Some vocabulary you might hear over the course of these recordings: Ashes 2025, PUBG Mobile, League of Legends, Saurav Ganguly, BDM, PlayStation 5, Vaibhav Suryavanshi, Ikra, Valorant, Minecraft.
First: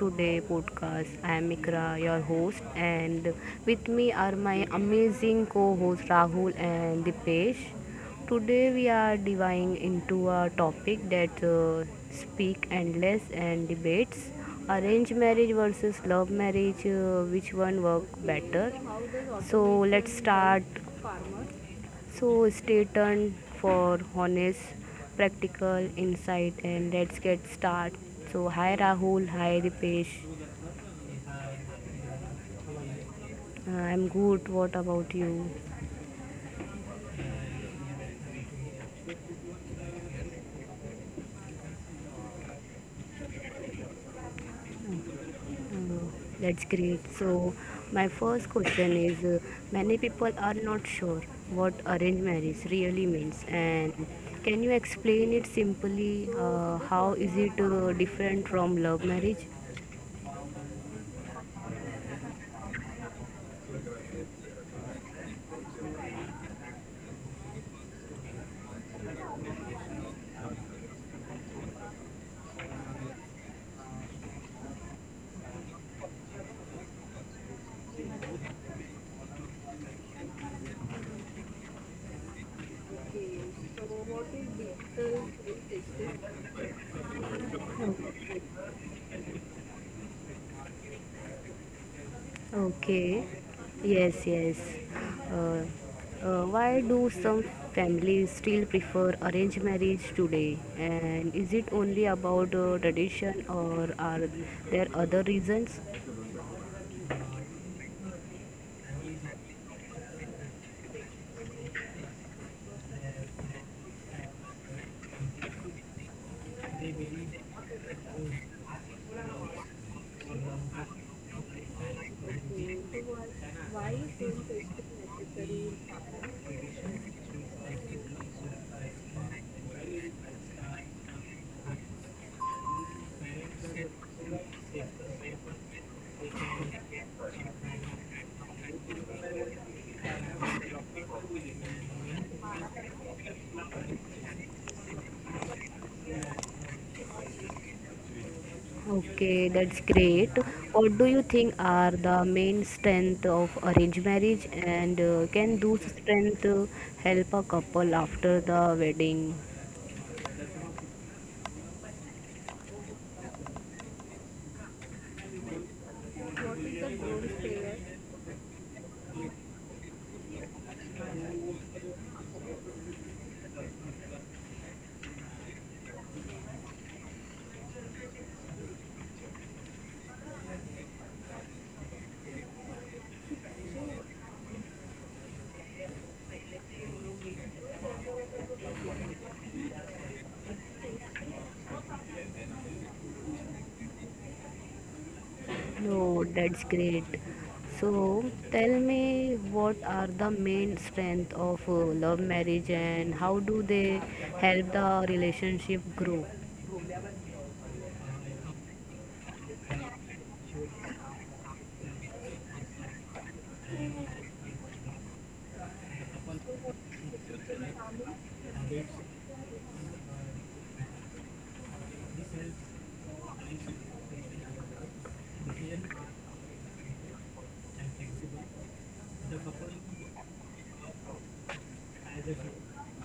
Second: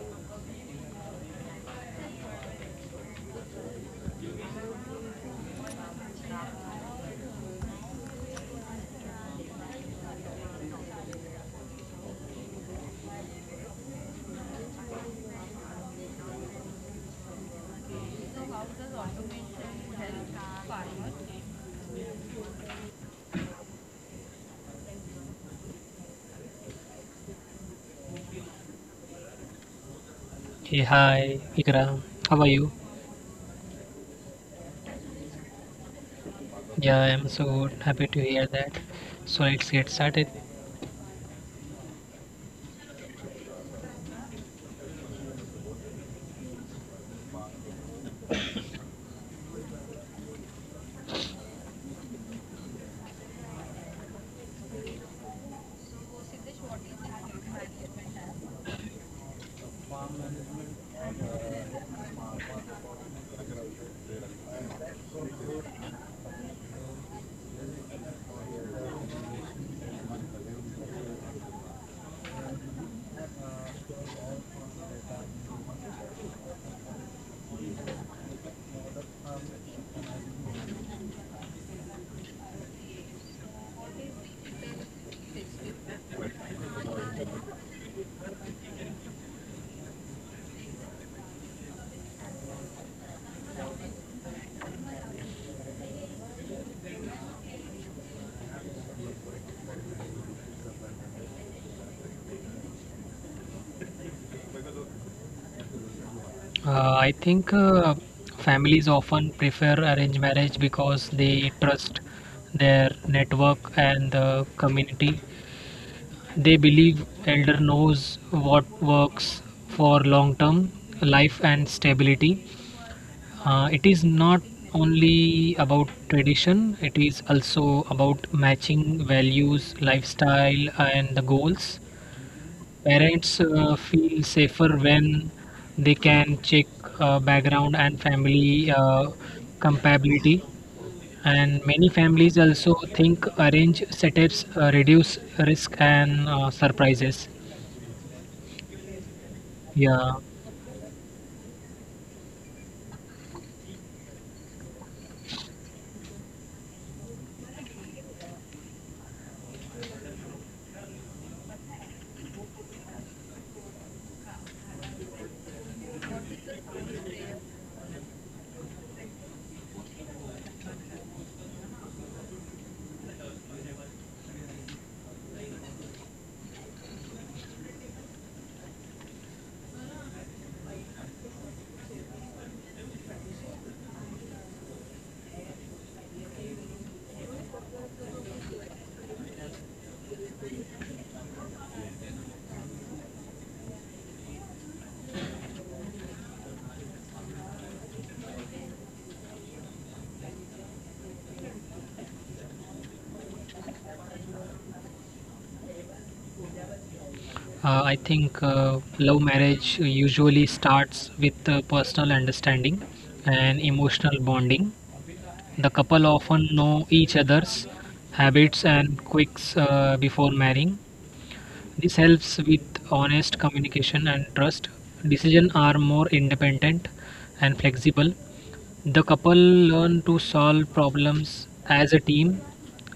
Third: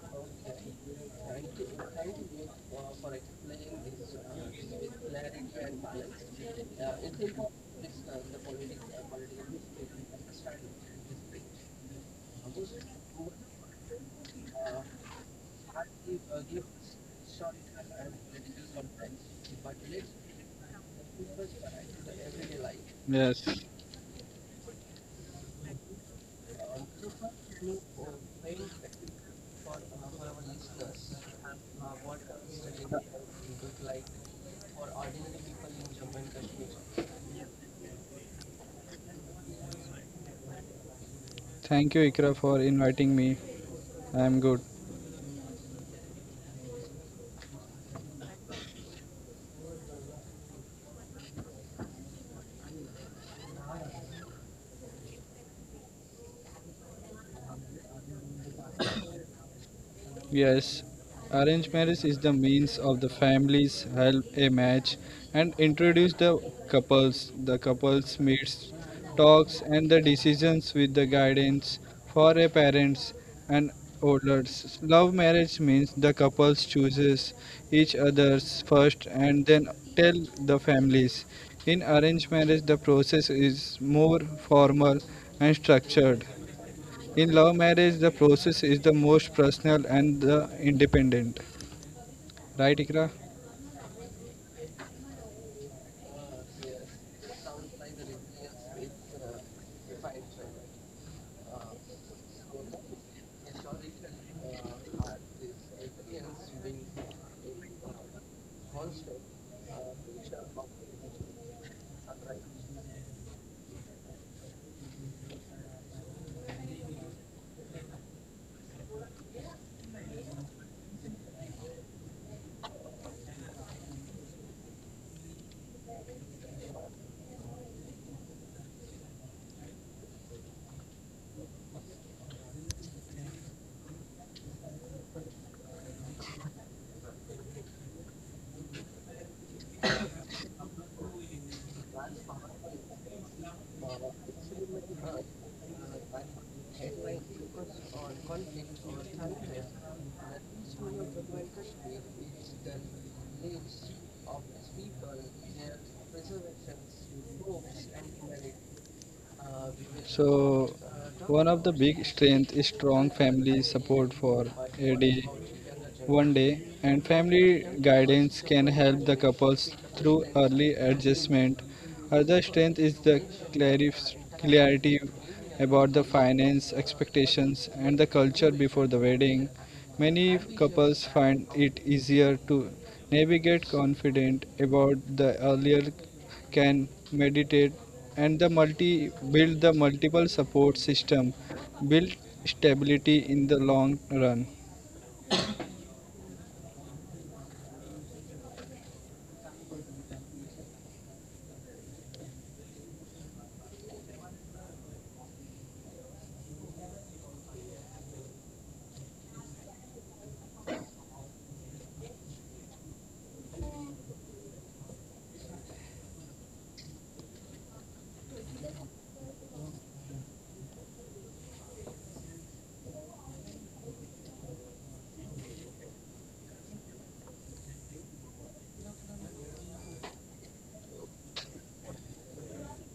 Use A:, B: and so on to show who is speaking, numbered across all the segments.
A: to the podcast. I am Ikra, your host, and with me are my amazing co-hosts Rahul and Dipesh. Today we are diving into a topic that speak endless and debates arranged marriage versus love marriage. Which one work better? So let's start so stay tuned
B: Yes.
A: for honest, practical insight, and let's get started. So hi Rahul, hi Dipesh.
C: Hey, hi, Ikram. How are you?
A: I'm good. What about you?
C: Yeah, I'm so good. Happy to hear that. So let's get started.
B: Thank you, Ikra, for inviting me. I'm good.
A: Uh, that's great. So my first question is: many people are not sure what arranged marriage really means, and can you explain it simply? How is it different from love marriage?
B: Yes, arranged marriage is the means of the families help a match and introduce the couples. The couples meets, talks, and the decisions with the guidance for a parents and elders. Love marriage means the couples chooses each other's first and then tell the families. In arranged marriage, the process is more formal and structured. In love marriage, the process is the most personal and the independent, right, Ikra?
A: Okay. Yes, yes. Uh, why do some families still prefer arranged marriage today? And is it only about tradition or are there other reasons?
C: I think families often prefer arranged marriage because they trust their network and the community. They believe elder knows what works for long-term life and stability. It is not only about tradition, it is also about matching values, lifestyle, and the goals. Parents feel safer when they can check background and family compatibility. And many families also think arrange setups reduce risk and surprises.
A: Okay, that's
C: Yeah.
A: great. What do you think are the main strength of arranged marriage and can those strengths help a couple after the wedding?
B: So, one of the big strength is strong family support for AD One
A: What
B: day,
A: is the
B: and
A: goal
B: family
A: here?
B: guidance can help the couples through early adjustment. Other strength is the clarity about the finance expectations and the culture before the wedding. Many couples find it easier to navigate confident about the earlier can meditate and the multi build the multiple support system build stability in the long run.
A: No, that's great. So, tell me what are the main strength of love marriage and how do they help the relationship grow?
C: I think love marriage usually starts with personal understanding and emotional bonding. The couple often know each other's habits and quirks before marrying. This helps with honest communication and trust. Decisions are more independent and flexible. The couple learn to solve problems as a team,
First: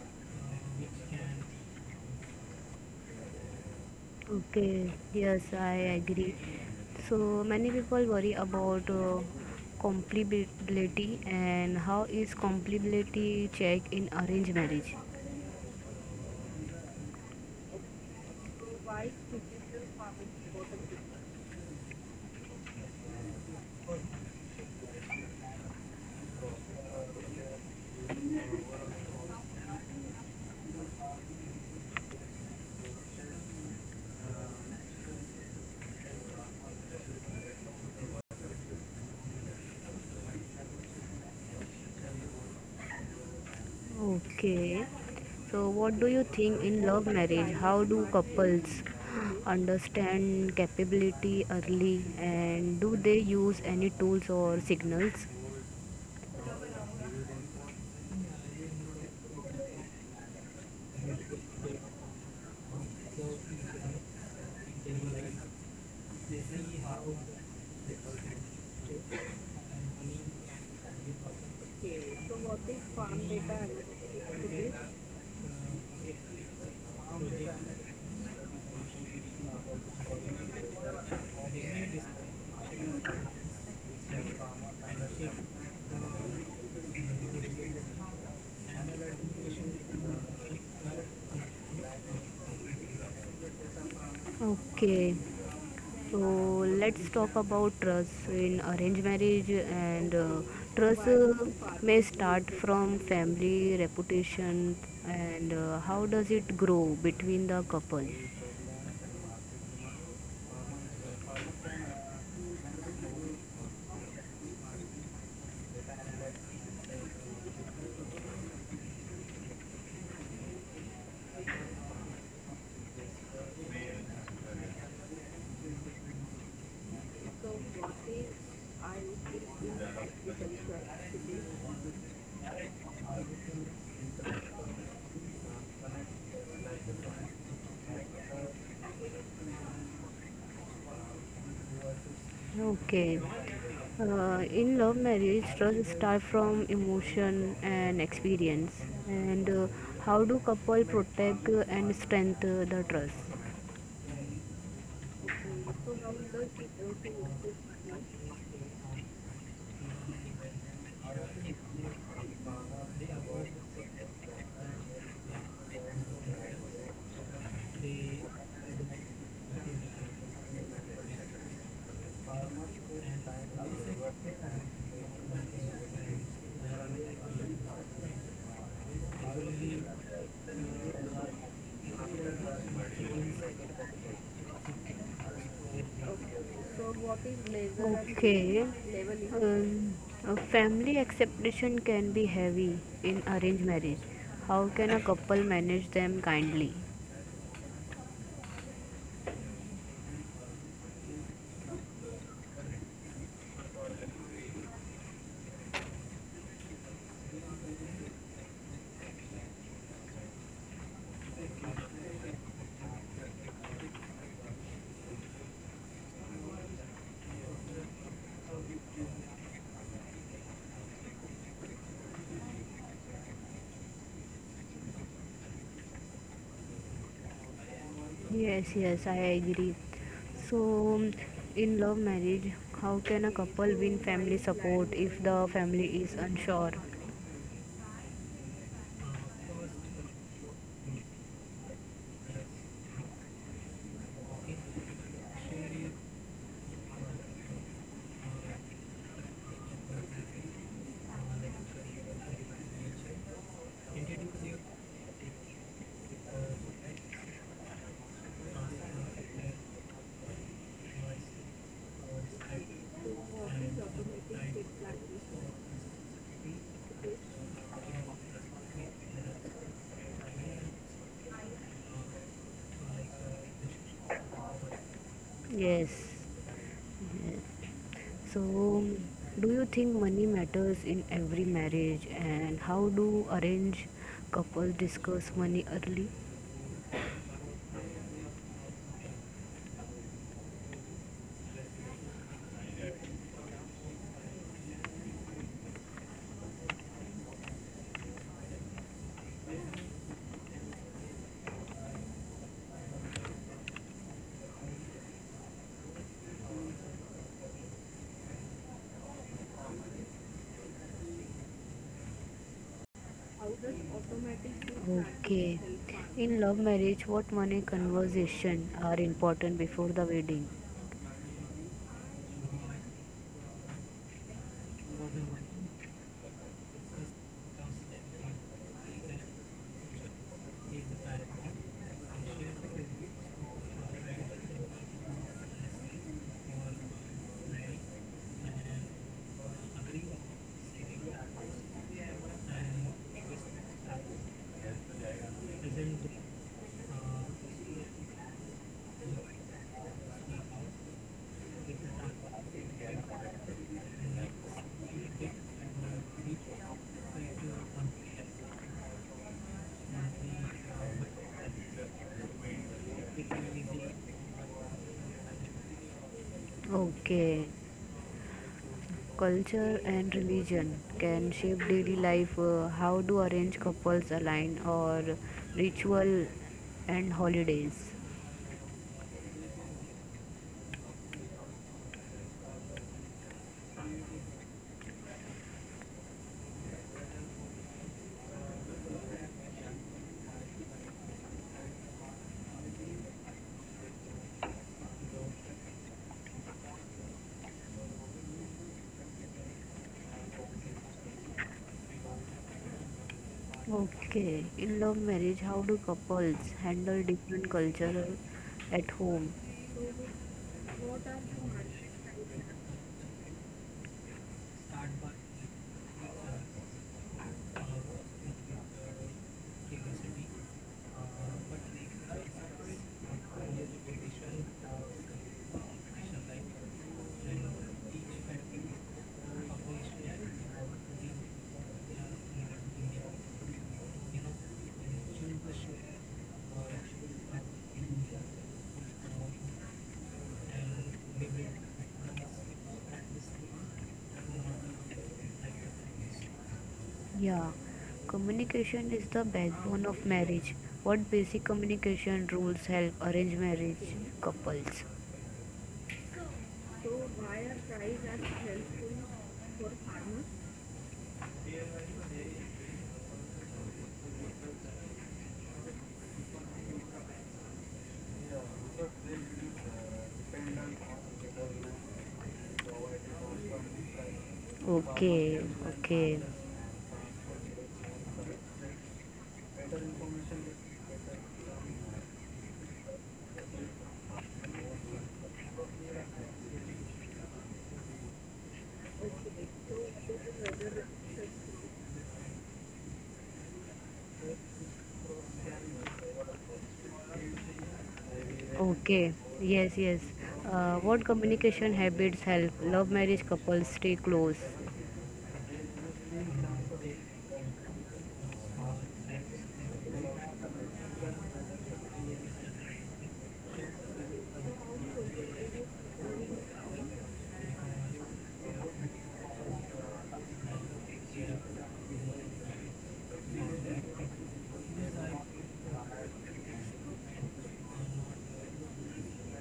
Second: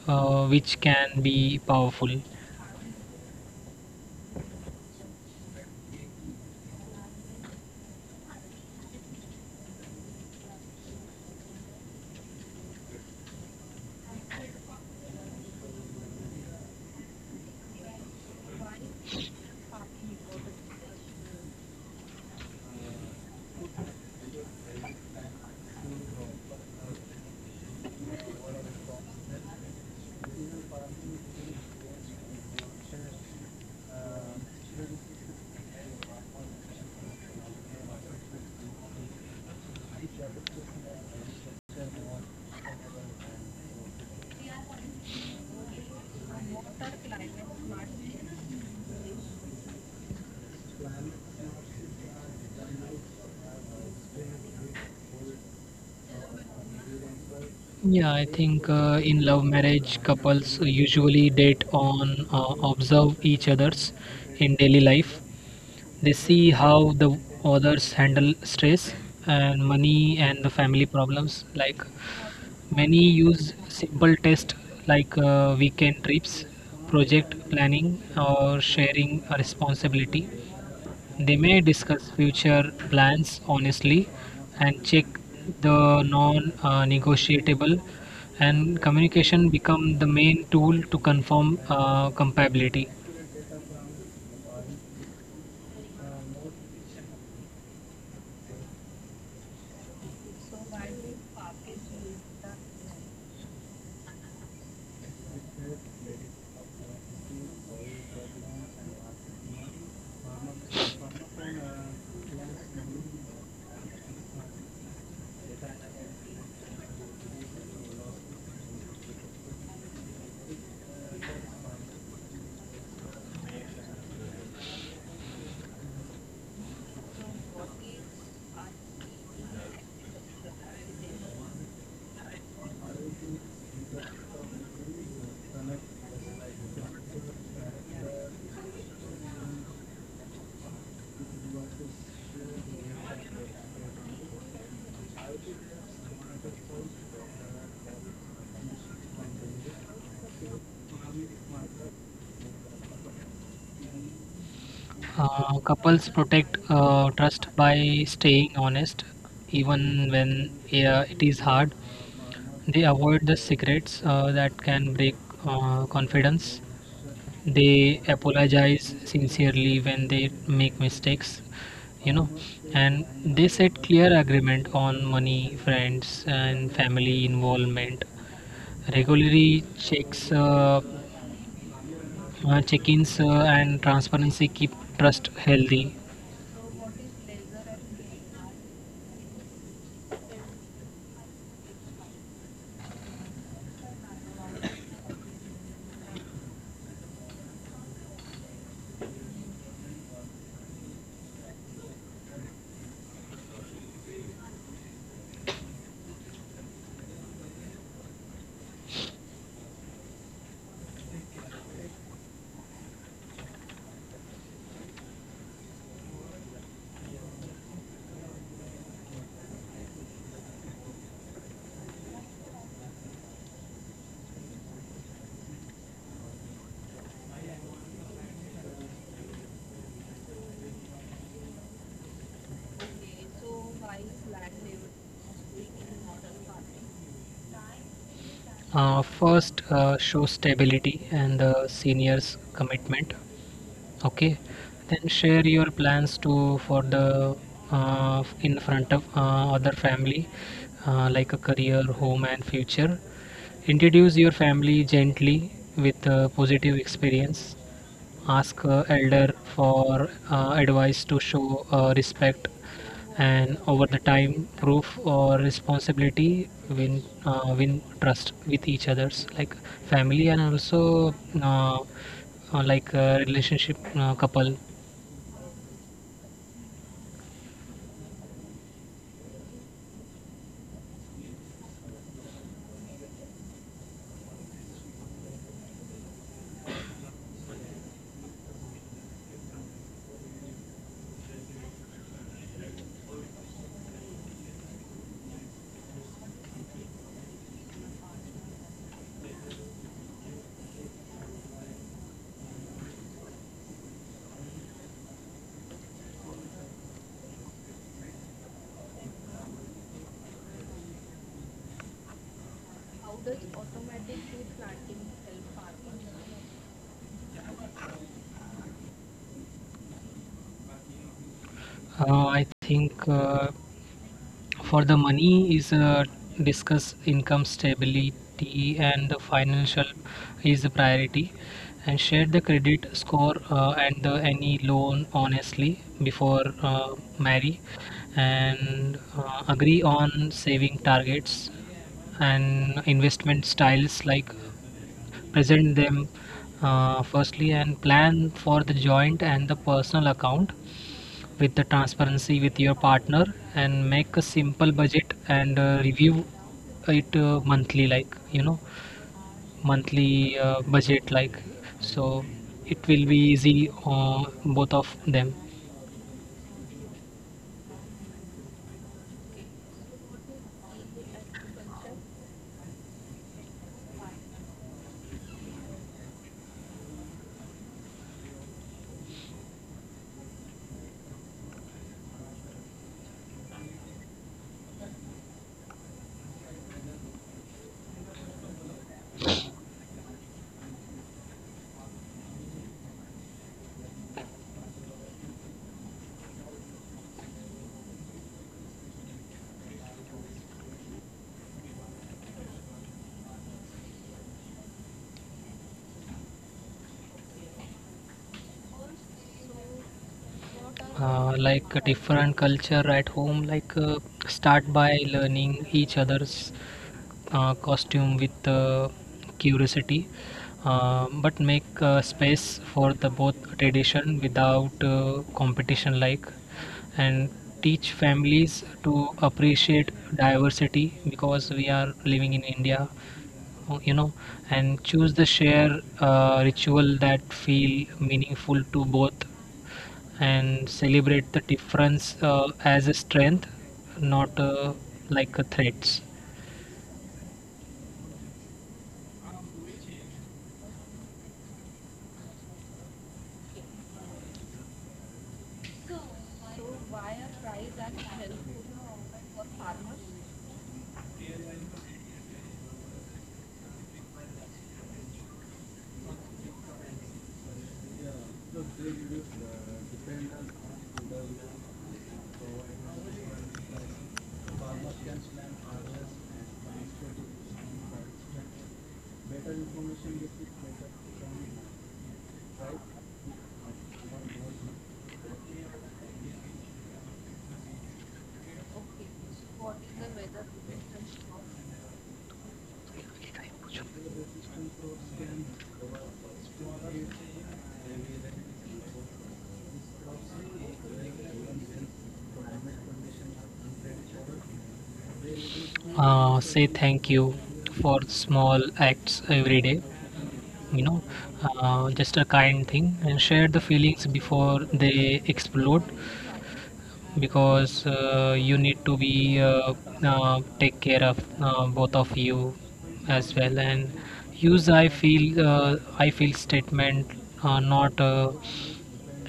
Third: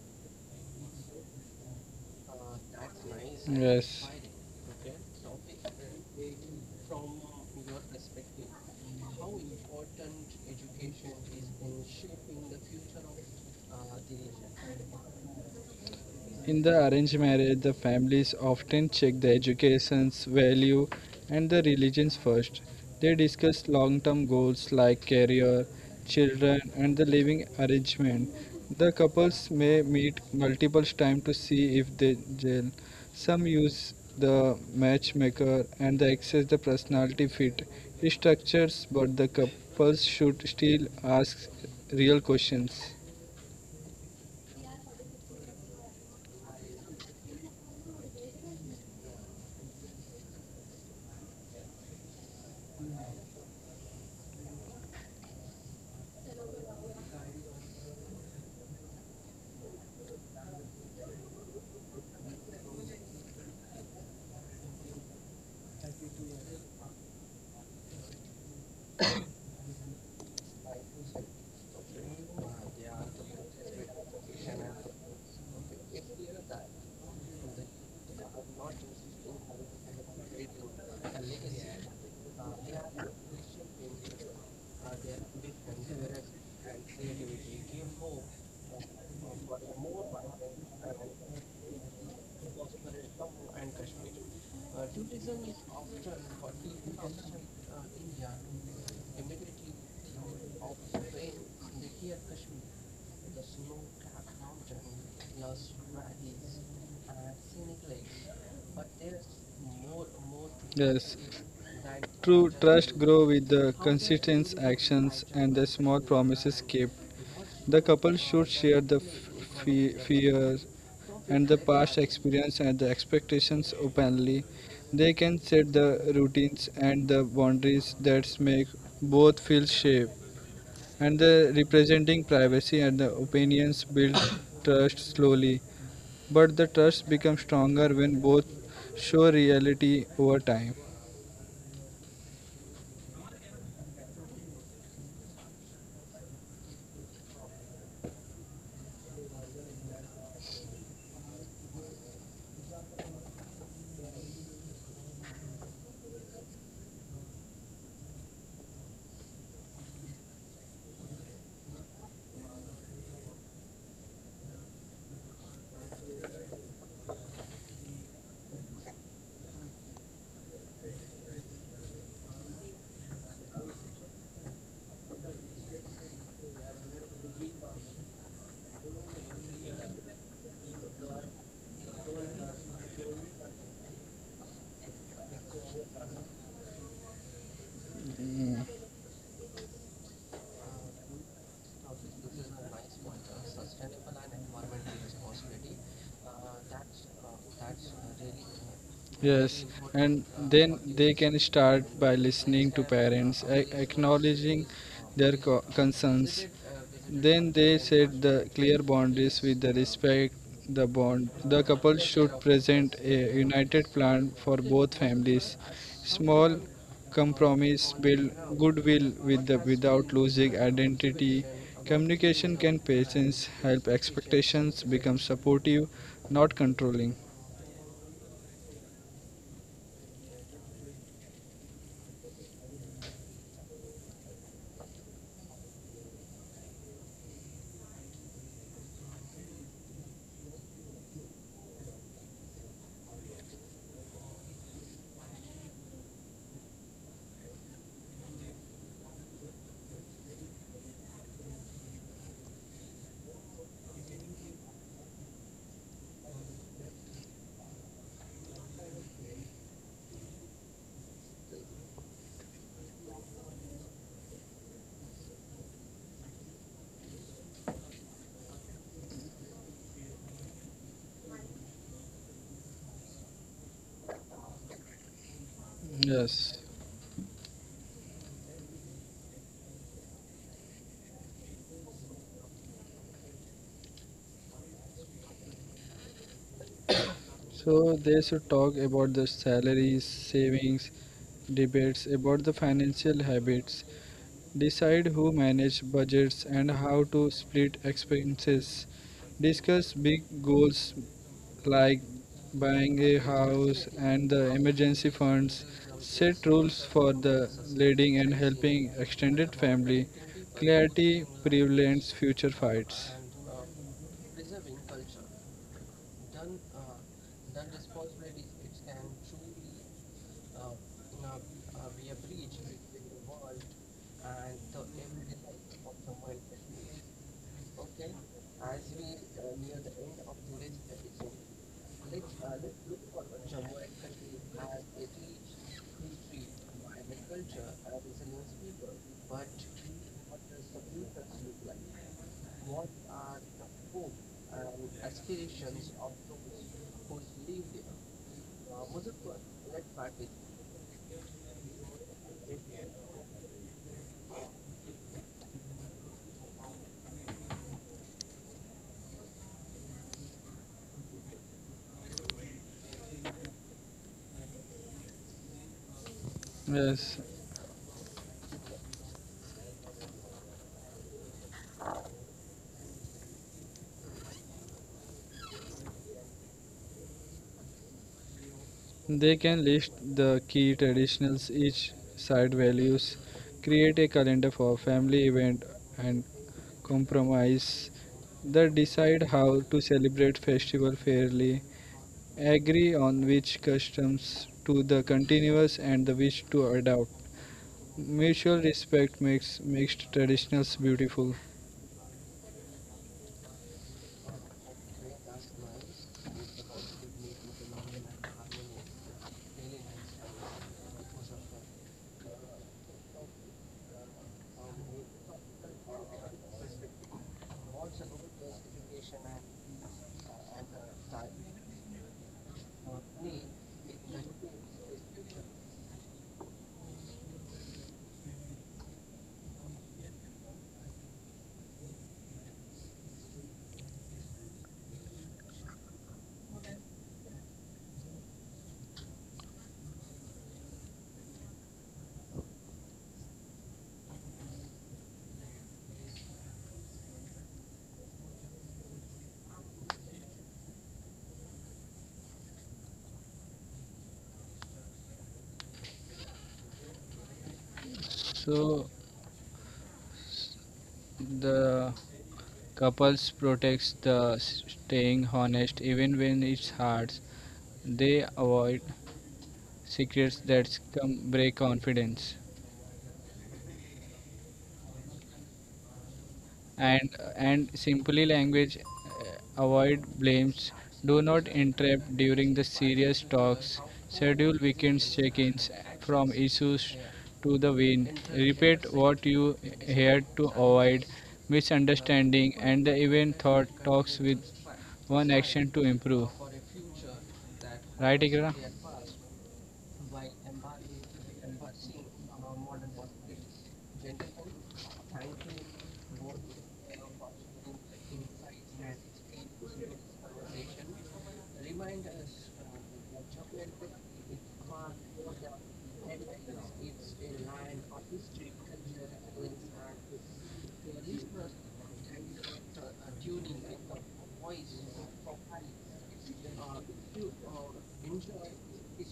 C: which can be powerful.
B: Yes.
A: Okay, yes, I agree. So, many people worry about compatibility and how is compatibility checked in arranged marriage?
B: In the arranged marriage, the families often check the education's value and the religions first. They discuss long term goals like career, children, and the living arrangement. The couples may meet multiple times to see if they gel. Some use the matchmaker and they access the personality fit structures, but the couples should still ask real questions.
A: Okay. So, what do you think in love marriage? How do couples understand capability early and do they use any tools or signals?
C: Yeah, I think in love marriage, couples usually date on observe each other's in daily life. They see how the others handle stress and money and the family problems. Like many use simple tests like weekend trips, project planning, or sharing a responsibility. They may discuss future plans honestly and check the non negotiable, and communication become the main tool to confirm compatibility.
A: Okay. So, let's talk about trust. So, in arranged marriage and trust may start from family reputation and how does it grow between the couple?
B: Yes, true trust grow with the consistent actions and the small promises kept. The couple should share the fears and the past experience and the expectations openly. They can set the routines and the boundaries that make both feel safe. And the representing privacy and the opinions build trust slowly but the trust becomes stronger when both show reality over time.
A: Okay. In love marriage, trust starts from emotion and experience. And how do couple protect and strengthen the trust?
C: Couples protect trust by staying honest, even when yeah, it is hard. They avoid the secrets that can break confidence. They apologize sincerely when they make mistakes, you know, and they set clear agreement on money, friends, and family involvement. Regularly checks, check-ins, and transparency keep trust healthy.
A: Okay.
B: Mm,
A: A family acceptation can be heavy in arranged marriage. How can a couple manage them kindly?
B: Yes, and then they can start by listening to parents, acknowledging their concerns. Then they set the clear boundaries with the respect the bond. The couple should present a united plan for both families. Small compromise build goodwill with the without losing identity. Communication can patience help expectations become supportive, not controlling.
A: Yes, yes, I agree. So, in love marriage, how can a couple win family support if the family is unsure?
C: First, show stability and the seniors' commitment. Okay, then share your plans to for the in front of other family, like a career, home, and future. Introduce your family gently with a positive experience ask elder for advice to show respect and over the time proof or responsibility win win trust with each others like family and also uh, like relationship couple.
A: Yes,
B: Yes.
A: yes. So, do you think money matters in every marriage, and how do arranged couples discuss money early?
B: So they should talk about the salaries, savings, debates about the financial habits. Decide who manage budgets and how to split expenses. Discuss big goals like buying a house and the emergency funds, set rules for the leading and helping extended family, clarity prevents future fights.
A: Okay. In love marriage, what money conversation are important before the wedding?
C: I think for the money is discuss income stability and the financial is a priority and share the credit score and the, any loan honestly before marry and agree on saving targets and investment styles like present them firstly and plan for the joint and the personal account with the transparency with your partner and make a simple budget and review it monthly like you know monthly budget like so it will be easy on both of them.
B: Yes,
A: Okay. Culture and religion can shape daily life. How do arranged couples align or ritual and holidays?
B: they can list the key traditionals each side values, create a calendar for family event and compromise. They decide how to celebrate festival fairly agree on which customs to the continuous and the which to adopt. Mutual respect makes makes traditionals beautiful.
A: Okay, in love marriage, how do couples handle different culture at home?
C: Like a different culture at home like start by learning each other's costume with curiosity, but make space for the both tradition without competition like and teach families to appreciate diversity because we are living in India, you know, and choose the share ritual that feel meaningful to both and celebrate the difference as a strength not like a threats.
A: Yeah, communication is the backbone of marriage. What basic communication rules help arrange marriage couples?
B: So the couples protects the staying honest even when it's hard. They avoid secrets that come break confidence.
A: Okay, okay.
B: And simply language, avoid blames, do not interrupt during the serious talks, schedule weekends check-ins from issues to the win, repeat what you heard to avoid misunderstanding and the event thought talks with one action to improve, right, ikra?
A: Okay, yes, yes. What communication habits help love marriage couples stay close?
C: Say thank you for small acts every day you know, just a kind thing, and share the feelings before they explode because you need to be take care of both of you as well, and use I feel statement, not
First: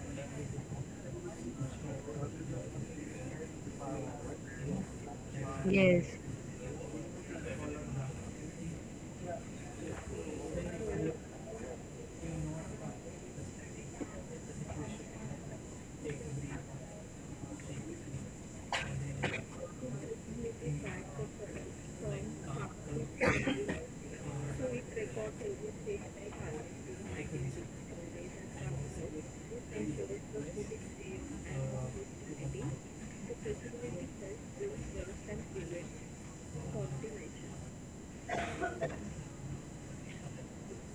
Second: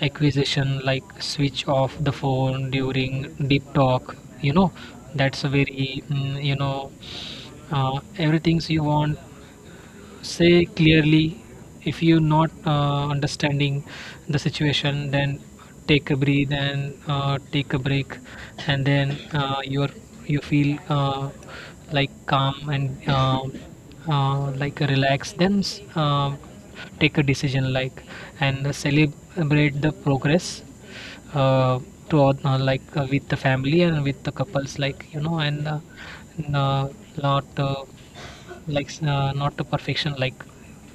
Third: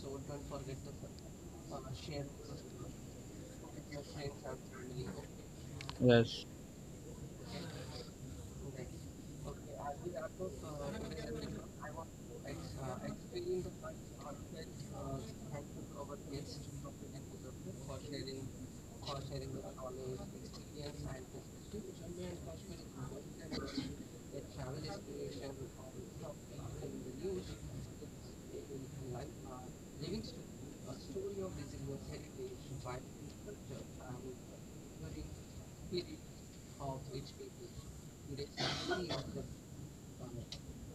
C: acquisition, like switch off the phone during deep talk you know, that's a very
A: Yes,
B: Yes.
C: you know, everything you want say clearly. If you're not understanding the situation, then take a breathe and take a break, and then you feel like calm and like relaxed, then take a decision like, and celebrate the progress uh, like with the family and with the couples like you know, and n- uh, not like not to perfection, like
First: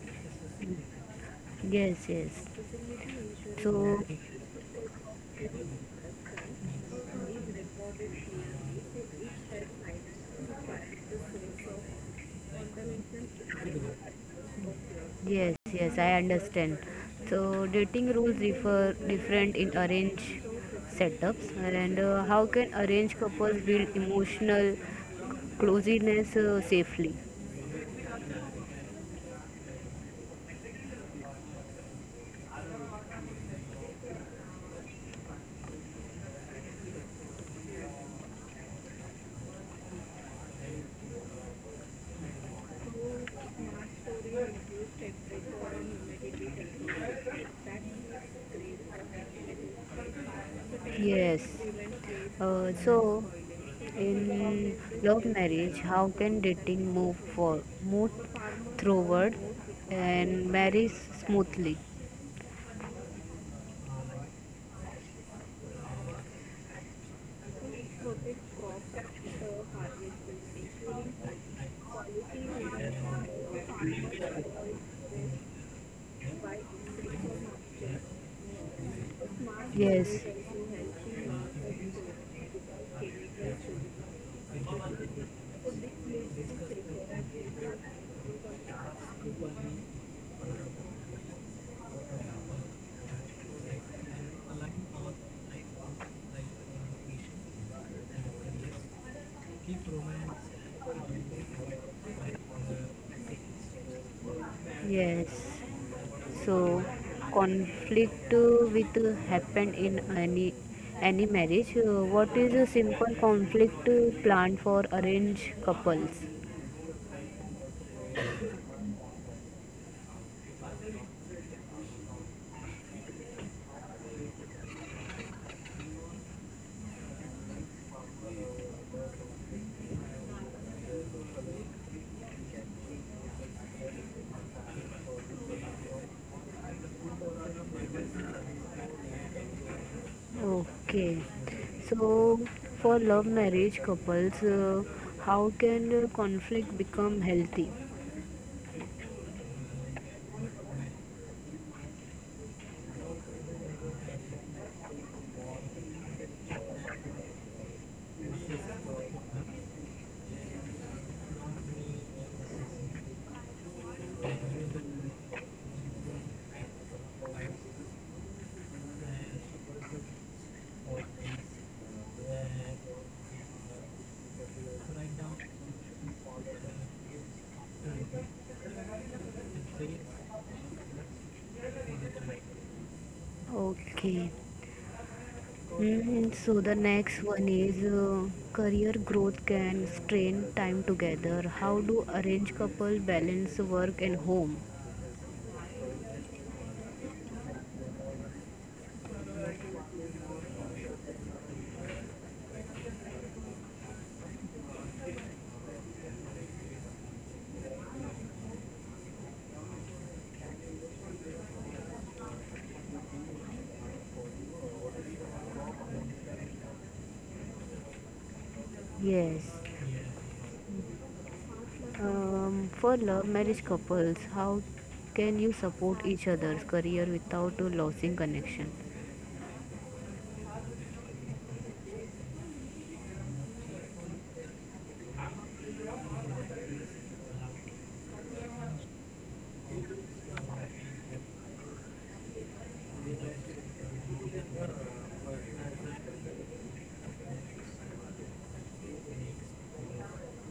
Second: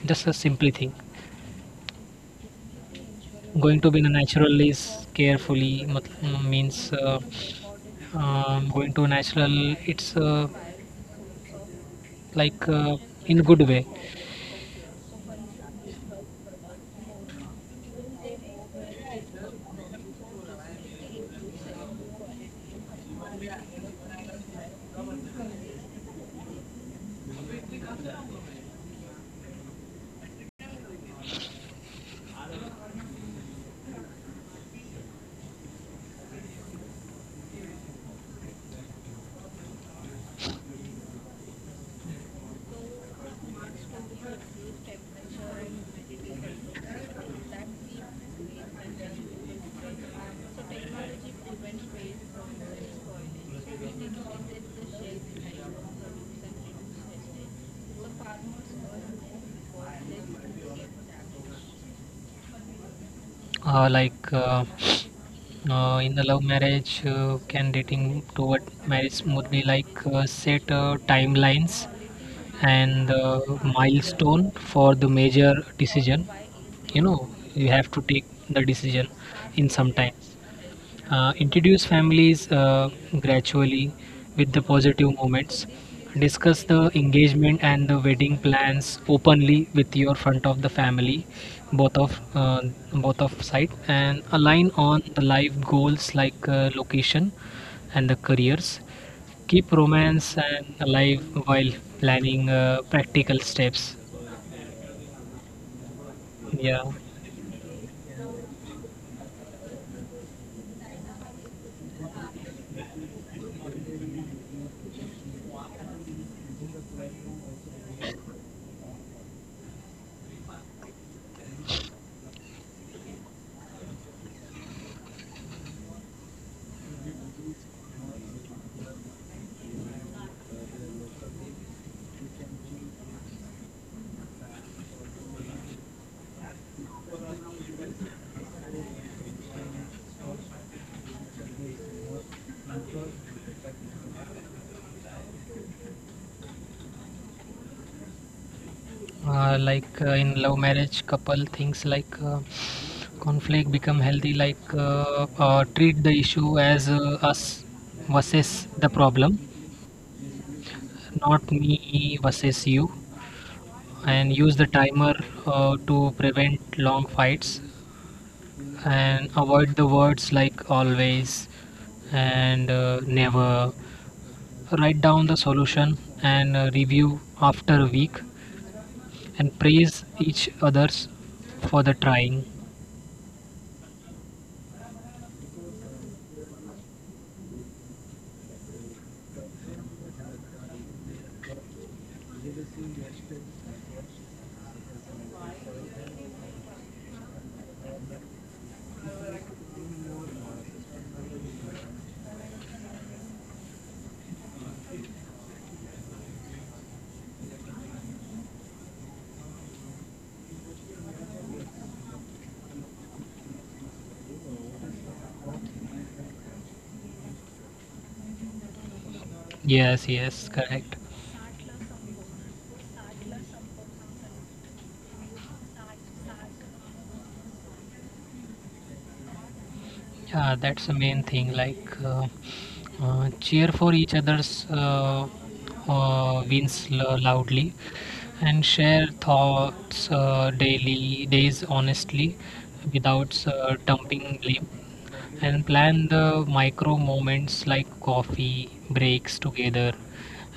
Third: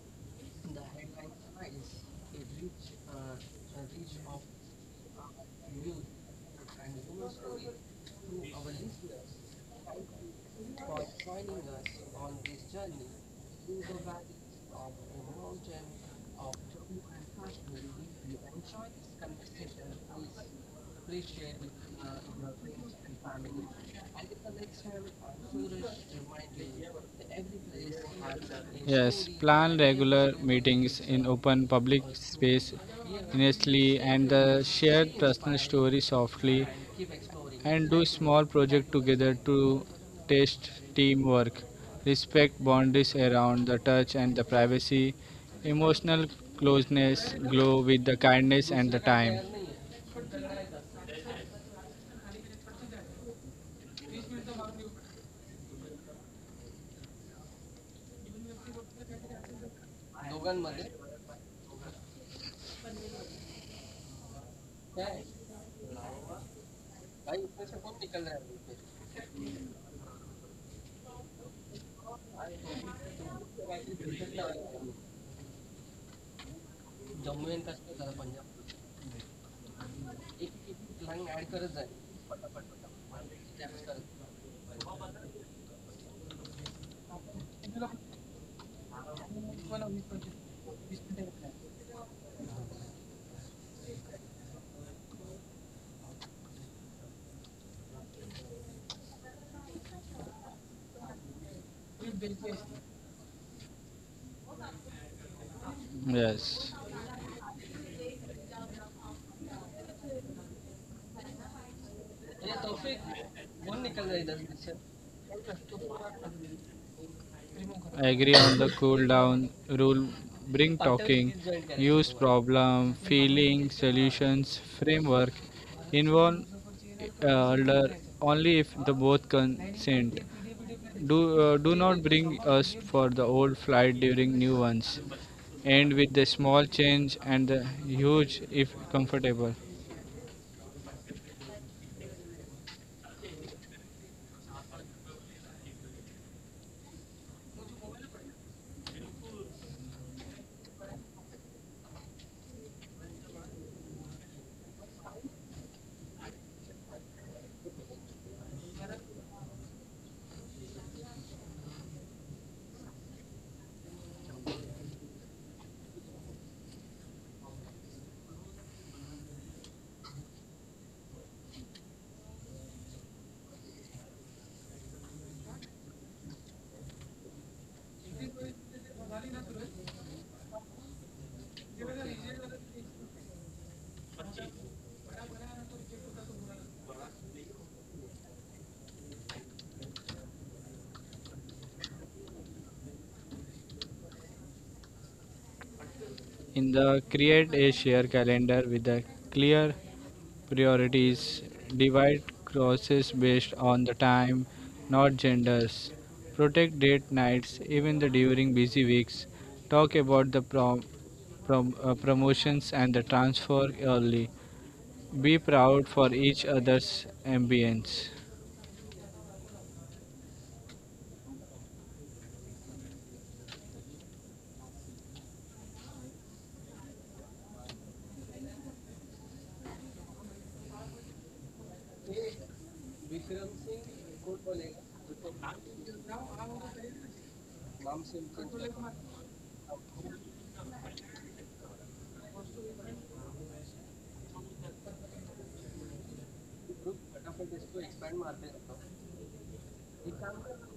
C: just a simply thing
A: yes, yes.
C: going to
A: So,
C: be in a natural is carefully mat- means going to natural it's like in good way.
A: yes, yes, I understand. So, dating rules differ different in arranged setups, and how can arranged couples build emotional closeness safely?
B: Yes, plan regular meetings in open public space honestly and share personal stories softly and do small project together to test teamwork, respect boundaries around the touch and the privacy. Emotional closeness glow with the kindness and the time.
A: Yes. So, in love marriage, how can dating move forward and marriage smoothly?
C: uh, like uh, in the love marriage can dating toward marriage would be like set timelines and milestone for the major decision you know, you have to take the decision in some time.
A: Yes,
C: Introduce families gradually with the positive moments, discuss the engagement and the wedding plans openly with your front of the family both of uh, both of side, and align on the life goals like location and the careers, keep romance and alive while planning practical steps.
A: yes.
B: Yes.
C: yeah
A: So, conflict with happen in any marriage. What is a simple conflict plan for arranged couples?
B: I agree on the cool down rule. Bring talking, use problem, feeling, solutions, framework. Involve elder only if the both consent. Do not bring us for the old flight during new ones. End with the small change and the huge if comfortable.
A: Okay. So, for love marriage couples, how can conflict become healthy?
C: in love marriage couple things like conflict become healthy like treat the issue as us versus the problem, not me versus you, and use the timer to prevent long fights, and avoid the words like always and never. Write down the solution and review after a week, and praise each others for the trying.
A: Okay. Mm, so the next one is career growth can strain time together. How do arranged couple balance work and home?
B: In the create a share calendar with the clear priorities, divide crosses based on the time not genders, protect date nights even the during busy weeks, talk about the promotions and the transfer early, be proud for each other's ambience.
A: Yes.
C: Yes, yes, correct.
A: For love marriage couples, how can you support each other's career without losing connection?
C: Yeah, that's the main thing. Like, cheer for each other's wins loudly, and share thoughts daily, days honestly, without dumping blame, and plan the micro moments like coffee breaks together,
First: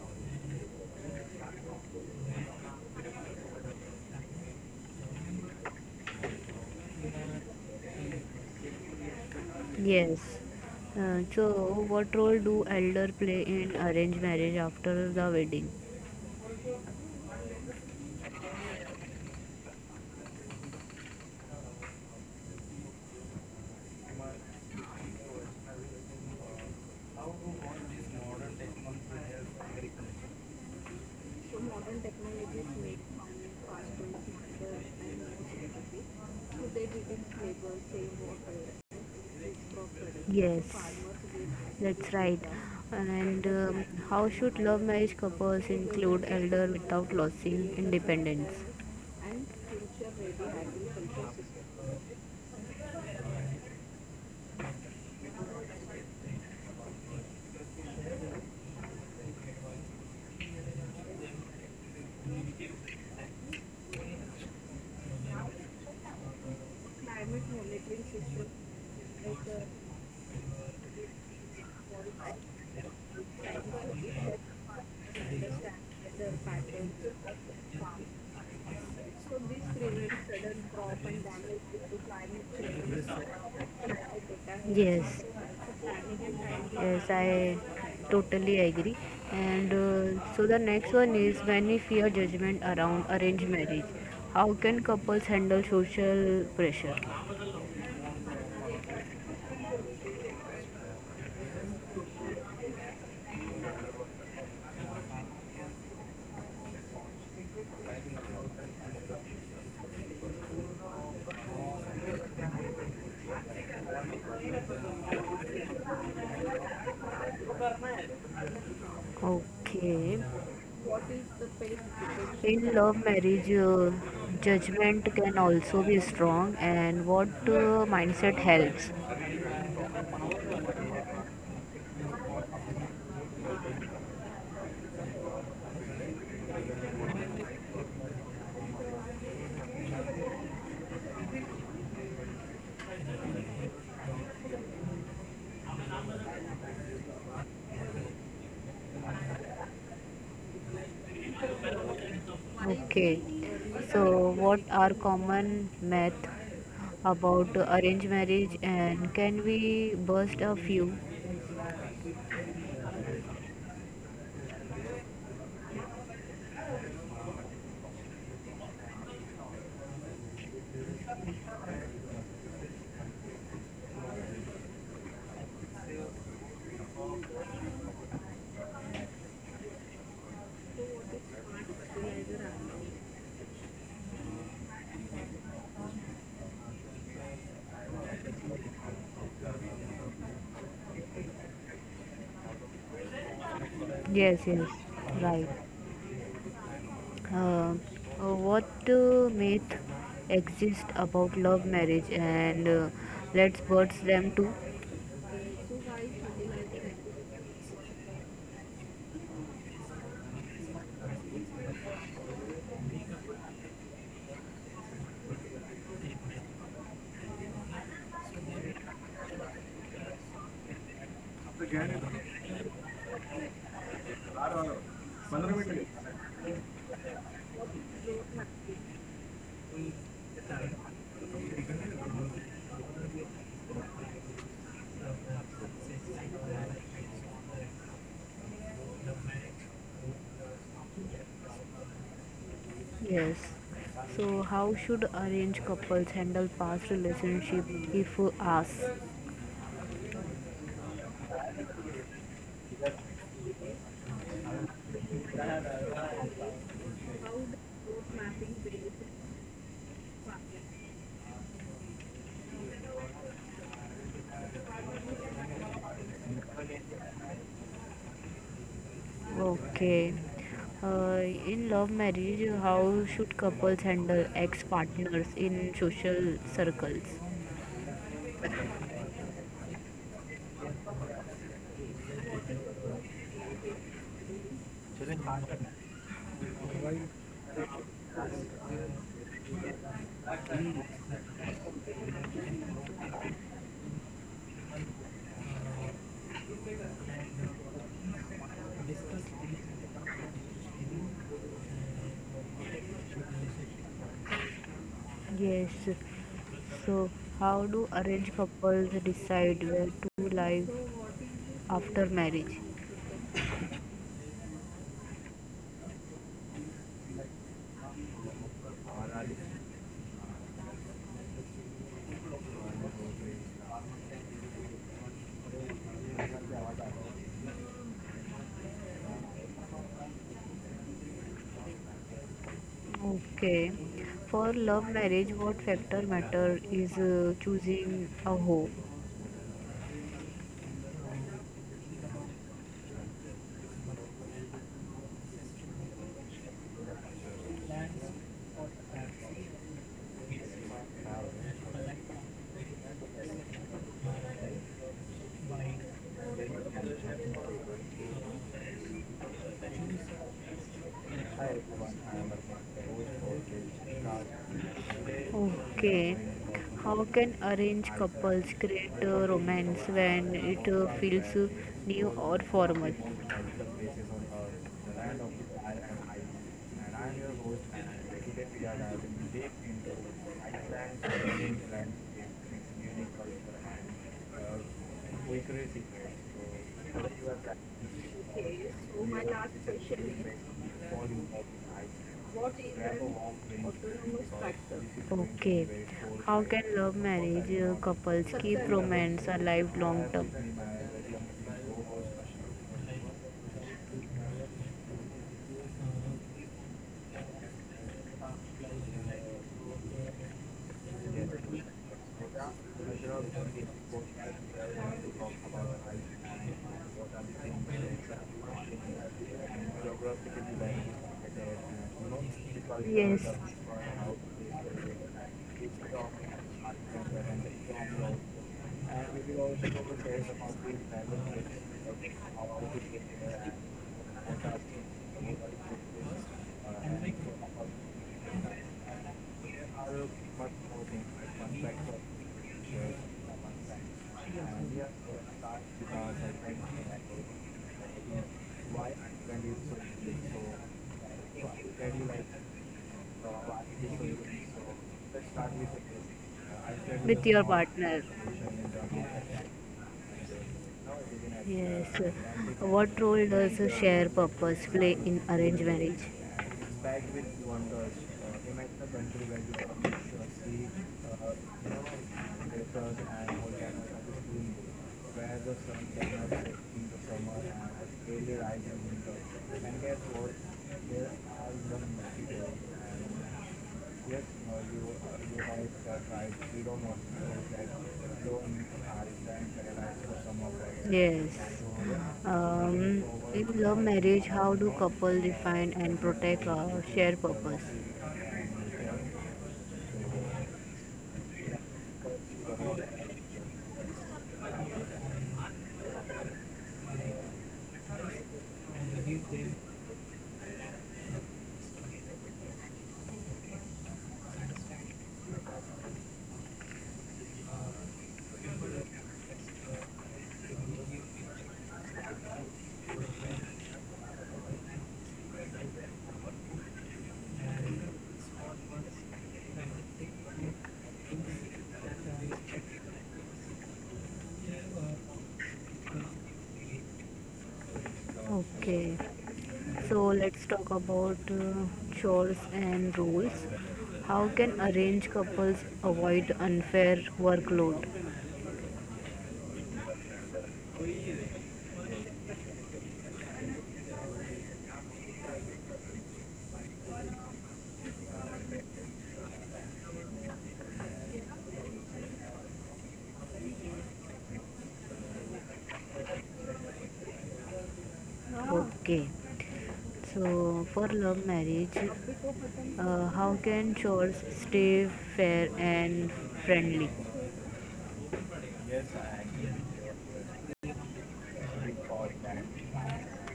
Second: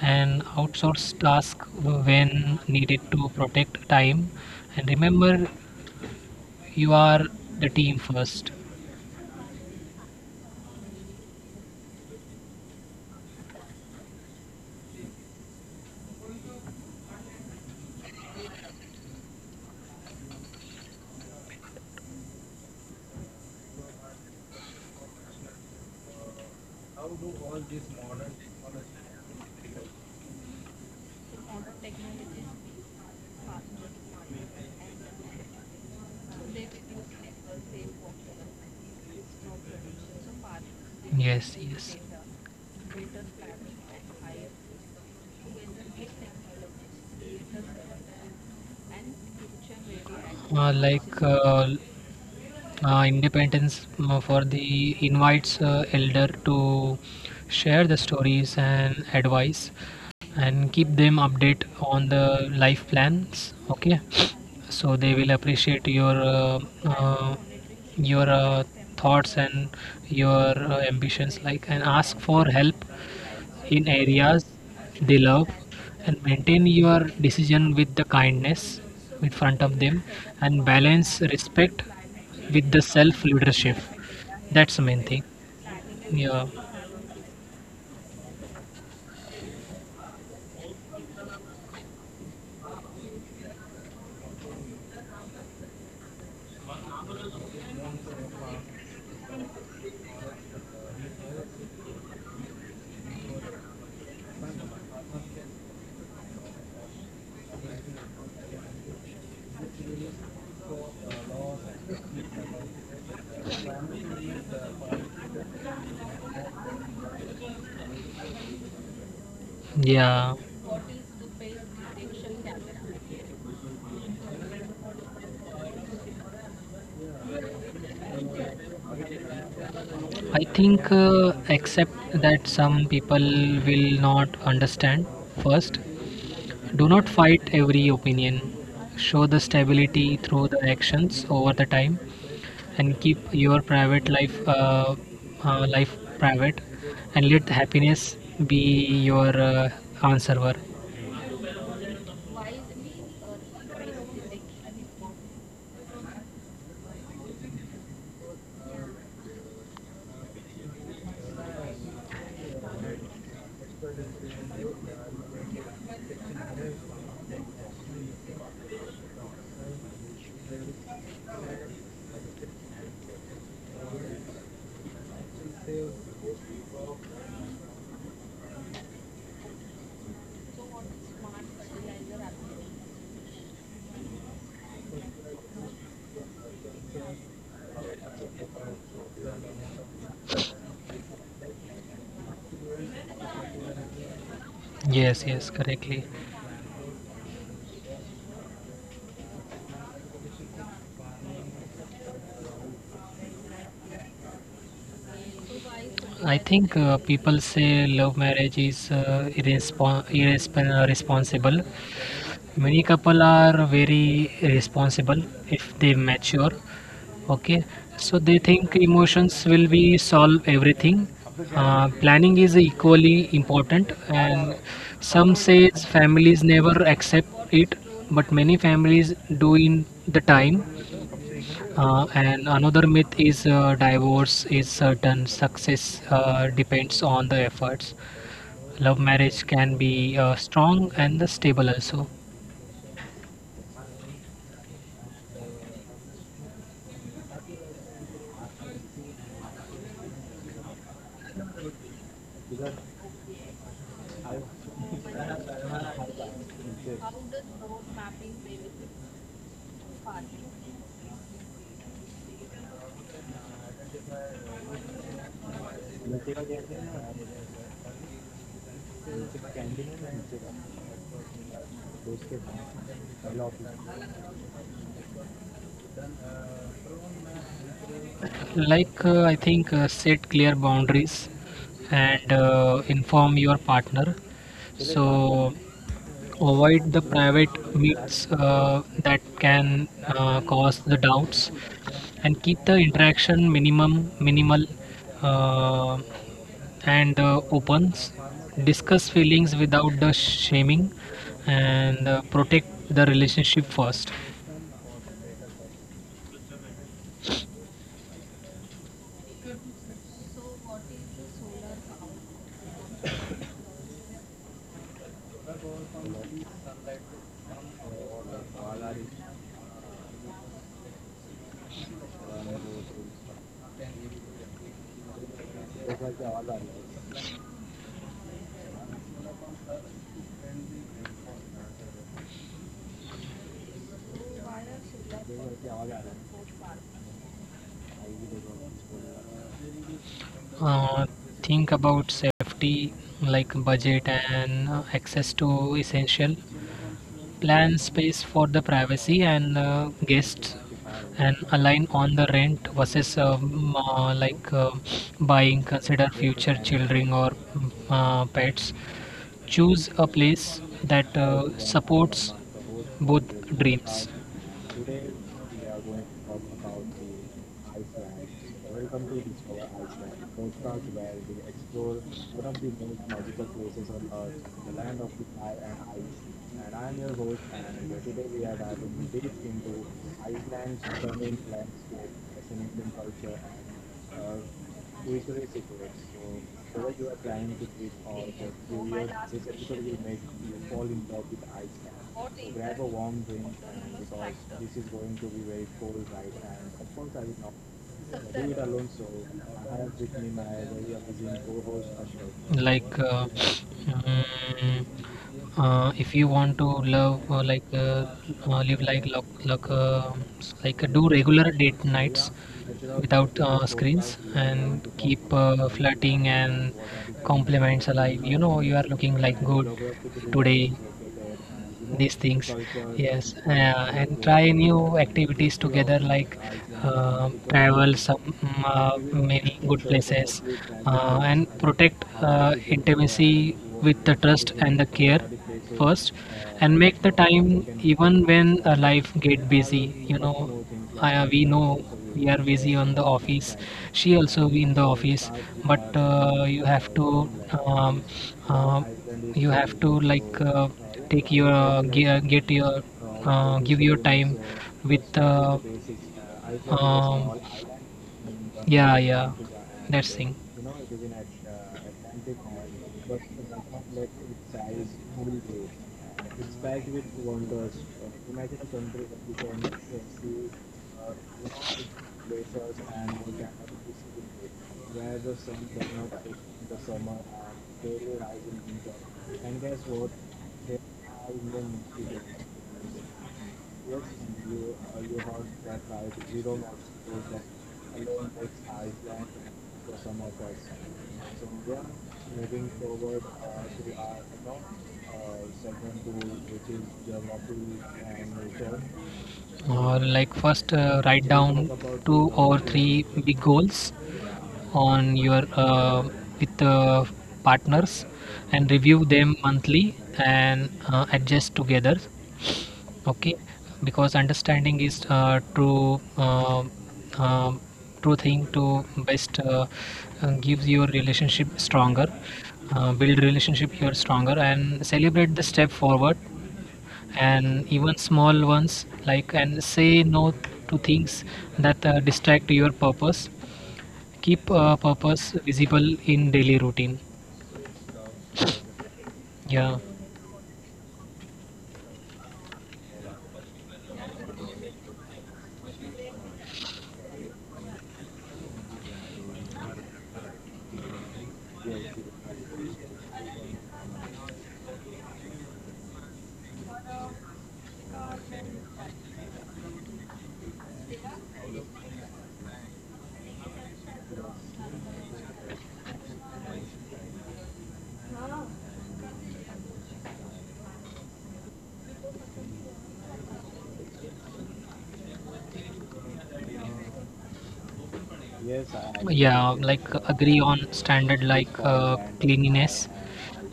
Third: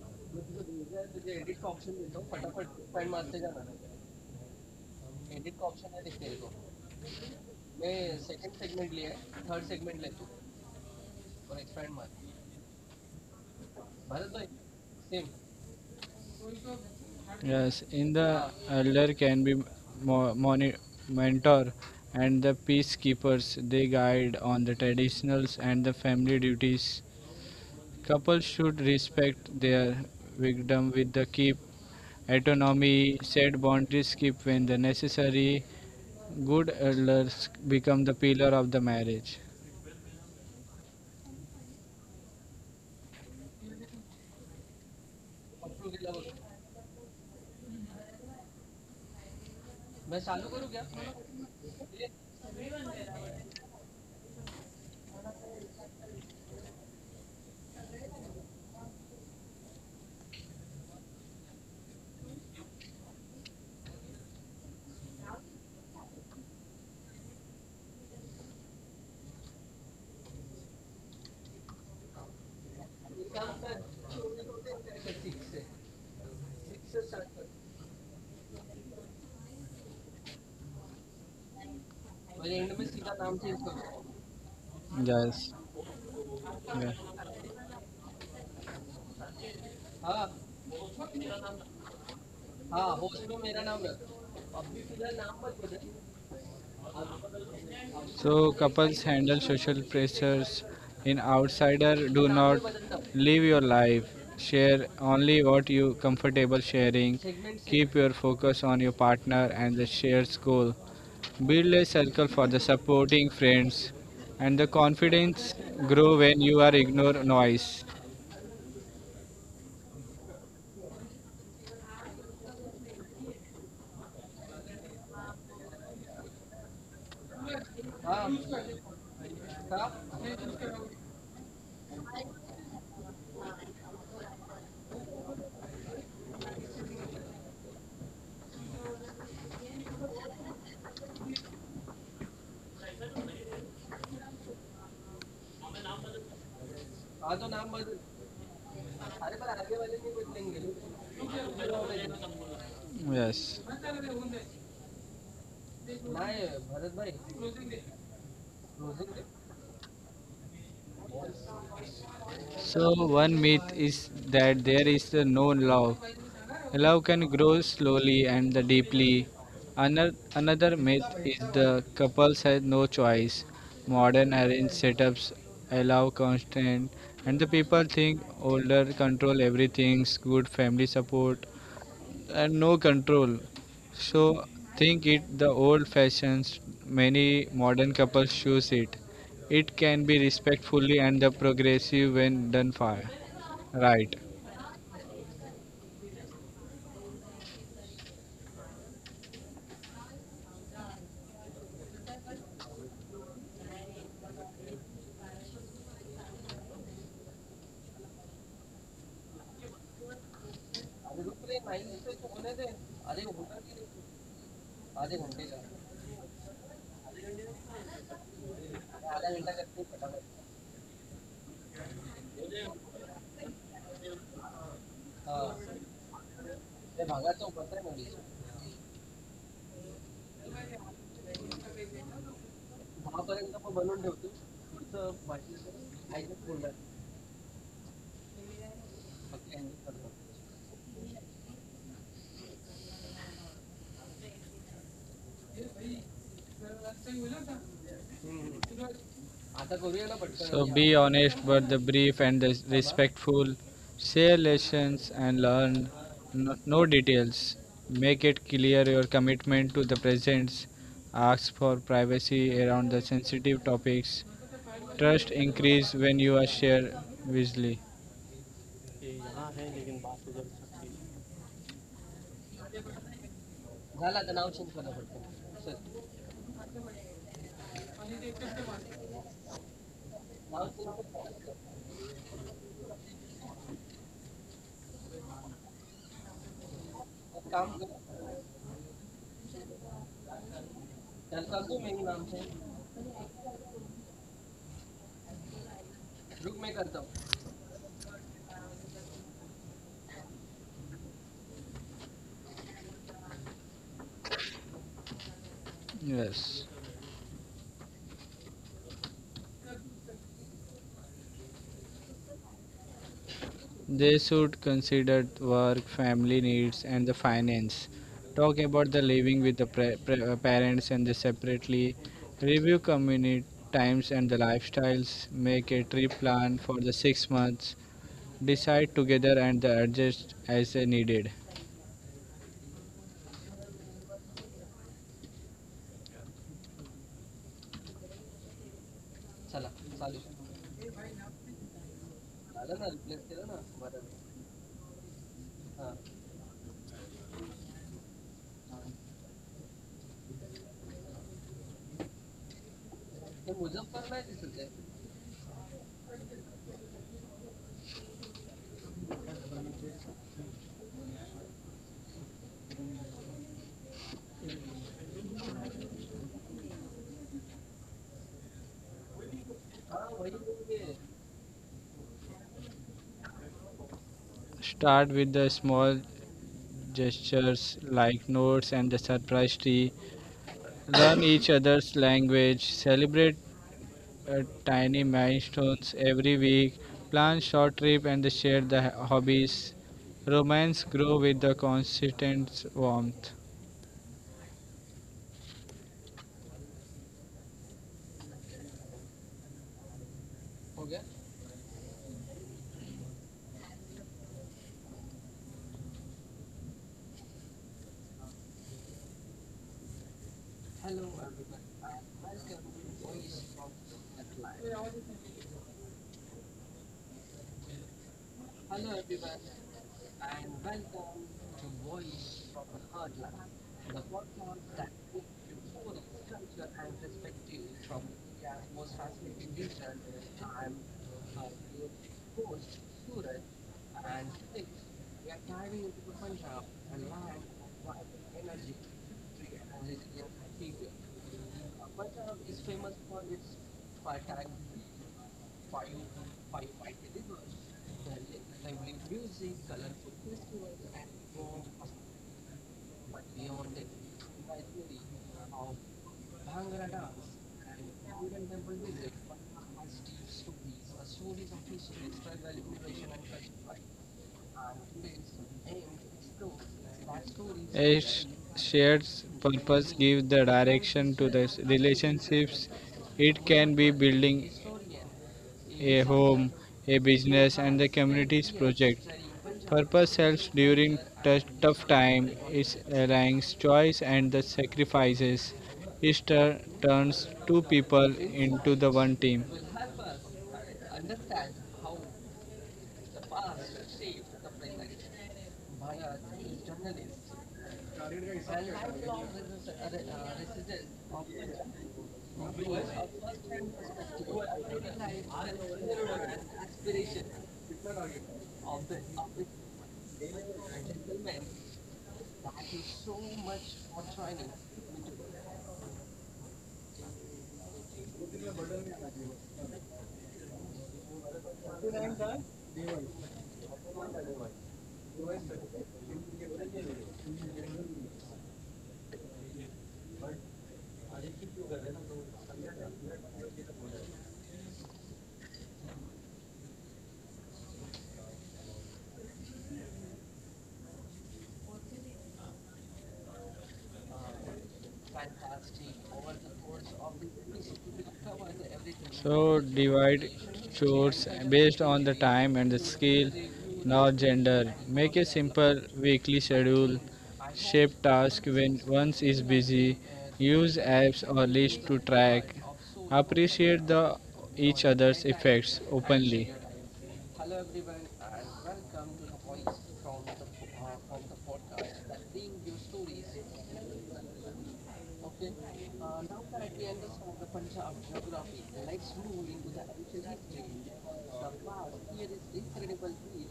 C: and outsource task when needed to protect time, and remember, you are the team first.
A: Yes. So, what role do elder play in arranged marriage after the wedding?
B: Yes, in the elder can be mo- moni- mentor and the peacekeepers, they guide on the traditionals and the family duties.
C: How do all these modern
B: Couples should respect
C: technology help?
B: their victim with the keep autonomy, set boundaries keep when the necessary. Good elders become the pillar of the marriage.
A: Yes, that's right. And how should love marriage couples include elder without losing independence?
C: like uh, Independence for the invites elder to share the stories and advice, and keep them update on the life plans, okay, so they will appreciate uh, your thoughts and your ambitions like, and ask for help in areas they love, and maintain your decision with the kindness in front of them, and balance respect with the self leadership. That's the main thing.
A: Yes,
B: Yes.
C: Yeah,
A: yes,
B: Yeah.
A: I totally agree. And so the next one is when we fear judgment around arranged marriage, how can couples handle social pressure?
B: So couples handle social pressures. In outsider, do not live your life. Share only what you comfortable sharing. Keep your focus on your partner and the shared goal. Build a circle for the supporting friends, and the confidence grow when you are ignore noise.
A: Okay,
C: yeah.
A: in love marriage, judgment can also be strong, and what mindset helps?
C: I think except that some people will not understand first. Do not fight every opinion, show the stability through the actions over the time, and keep your private life life private, and let happiness be your answer.
A: Okay,
B: Yes.
A: so what are common myths about arranged marriage and can we bust a few?
B: So one myth is that there is a no love. Love can grow slowly and deeply. Another myth is the couples have no choice. Modern arranged setups allow constant, and the people think older control everything, good family support, and no control. So think it the old fashions many modern couples choose it. It can be respectfully and the progressive when done far. Right.
A: Yes, yes,
C: Yes, yes,
A: right.
C: correctly.
A: Uh, what myth exist about love marriage and let's bust them too?
C: I think people say love marriage is responsible. Many couple are very responsible if they mature. Okay, so they think emotions will be solve everything. Planning is equally important, and some says families never accept it, but many families do in the time. And another myth is divorce is certain, success depends on the efforts. Love marriage can be strong and the stable also.
A: Yes. So how should arranged couples handle past relationship if asked?
B: So be honest, but the brief and the respectful. Share lessons and learn. No, no details. Make it clear your commitment to the presence. Ask for privacy around the sensitive topics. Trust increase when you are shared visually.
A: Okay. Uh, in love marriage, how should couples handle ex-partners in social circles?
C: Like, I think set clear boundaries and inform your partner. So, avoid the private meets that can cause the doubts, and keep the interaction minimum minimal uh, and opens discuss feelings without the shaming, and protect the relationship first.
A: Yes.
B: Yes.
A: So, how do arranged couples decide where to live after marriage?
B: They should consider work, family needs, and the finance. Talk about the living with the parents and the separately. Review community times and the lifestyles. Make a trip plan for the 6 months. Decide together and the adjust as they needed.
A: Okay. For love marriage, what factor matter is choosing a home?
C: uh, think about safety like budget and access to essential, plan space for the privacy and guests, and align on the rent versus like buying, consider future children or pets, choose a place that supports both dreams.
A: Okay. How can arranged couples create a romance when it feels new or formal?
B: Start with the small gestures like notes and the surprise tree. Learn each other's language. Celebrate tiny milestones every week, plan short trip and share the hobbies. Romance grow with the consistent warmth.
A: Okay. How can love marriage couples keep romance alive long term?
C: like uh, mm, if you want to love like live like do regular date nights without screens, and keep flirting and compliments alive. You know, you are looking like good today. These things,
A: Yes,
C: yes, and try new activities together like travel some many good places, and protect intimacy with the trust and the care first, and make the time even when life get busy, you know. We know we are busy on the office, she also be in the office, but um, uh, you have to like take your ge- get your give your time with
A: with
C: um,
A: your partner.
C: yeah, yeah, that's thing.
A: Yes. What role does a shared purpose play in arranged marriage?
B: A shared purpose gives the direction to the relationships, it can be building a home, a business, and the community's project. Purpose helps during tough time. It aligns choice and the sacrifices. It turns
A: Do
B: two people into the one team.
A: the. Yes. So, yeah, um, in love marriage, how do couple define and protect shared purpose?
C: Like first, write Let's talk about two or yeah, three big goals on your with partners, and review them monthly and adjust together, okay, because understanding is true um thing to best gives your relationship stronger build relationship here stronger, and celebrate the step forward, and even small ones like, and say no to things that distract your purpose, keep purpose visible in daily routine.
A: Okay.
C: Yeah.
A: So let's talk about chores and rules. How can arranged couples avoid unfair workload?
B: So divide chores based on the time and the skill, not gender. Make a simple weekly schedule. Shape task when once is busy. Use apps or lists to track. Appreciate the each other's effects openly.
A: Okay. So for love marriage, how can chores stay fair and friendly?
C: Yeah, agree. Like agree on standard like cleanliness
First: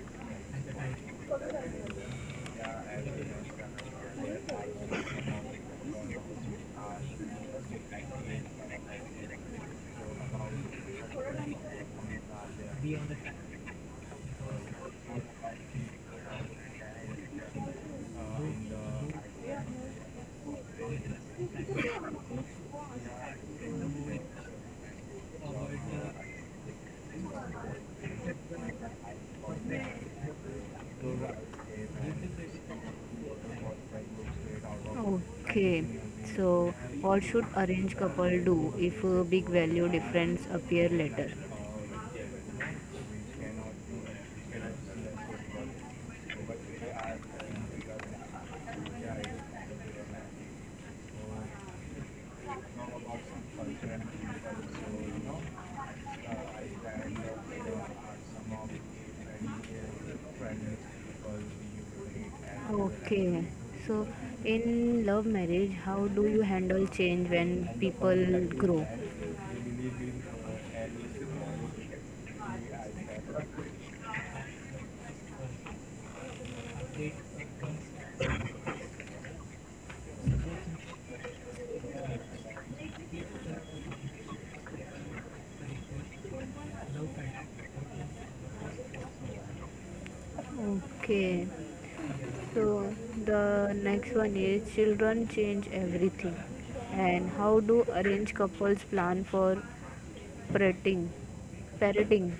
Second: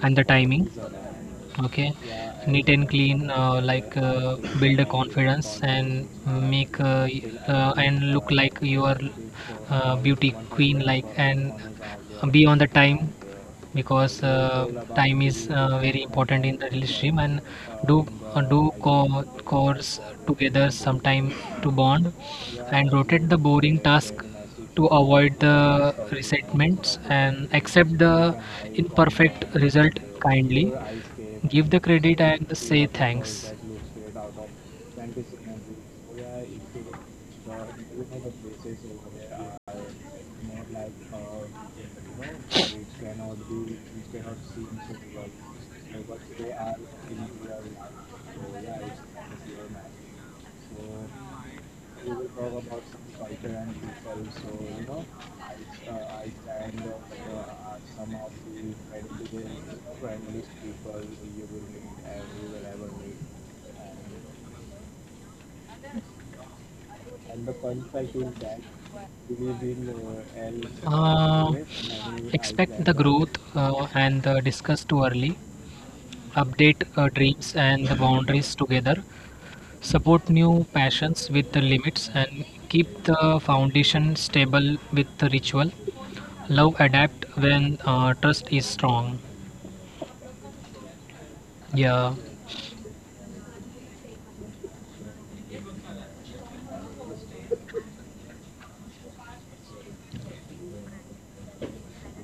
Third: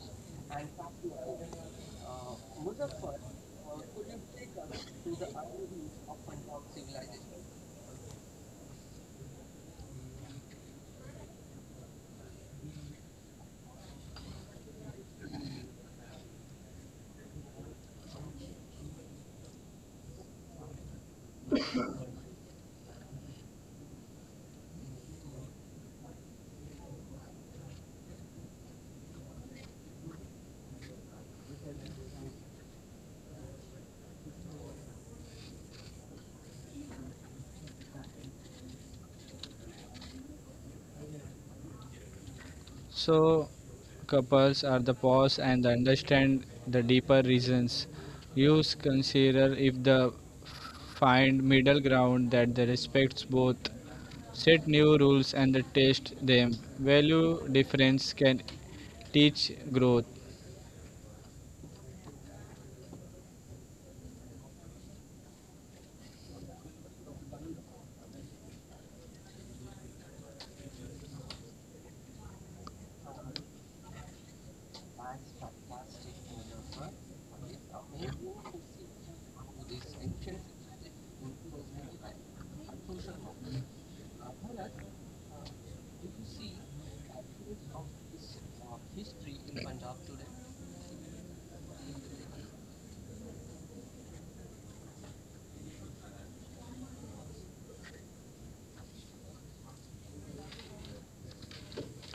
C: and the timing, okay. Neat and clean like build a confidence and make and look like you are beauty queen like, and be on the time, because time is very important in the relationship, and do do course together sometime to bond, and rotate the boring task to avoid the resentments, and accept the imperfect result kindly. Give the credit and say thanks.
A: Okay, so what should arranged couple do if a big value difference appear later?
B: So couples are the pause and understand the deeper reasons. You consider if the find middle ground that the respects both, set new rules and the test them. Value difference can teach growth.
A: Okay. So, in love marriage, how do you handle change when people grow?
C: Uh, Expect the growth and the discuss too early, update dreams and the boundaries together, support new passions with the limits, and keep the foundation stable with the ritual. Love adapt when trust is strong.
A: Okay.
C: Yeah.
A: So the next one is children change everything. And how do arranged couples plan for parenting? Parenting.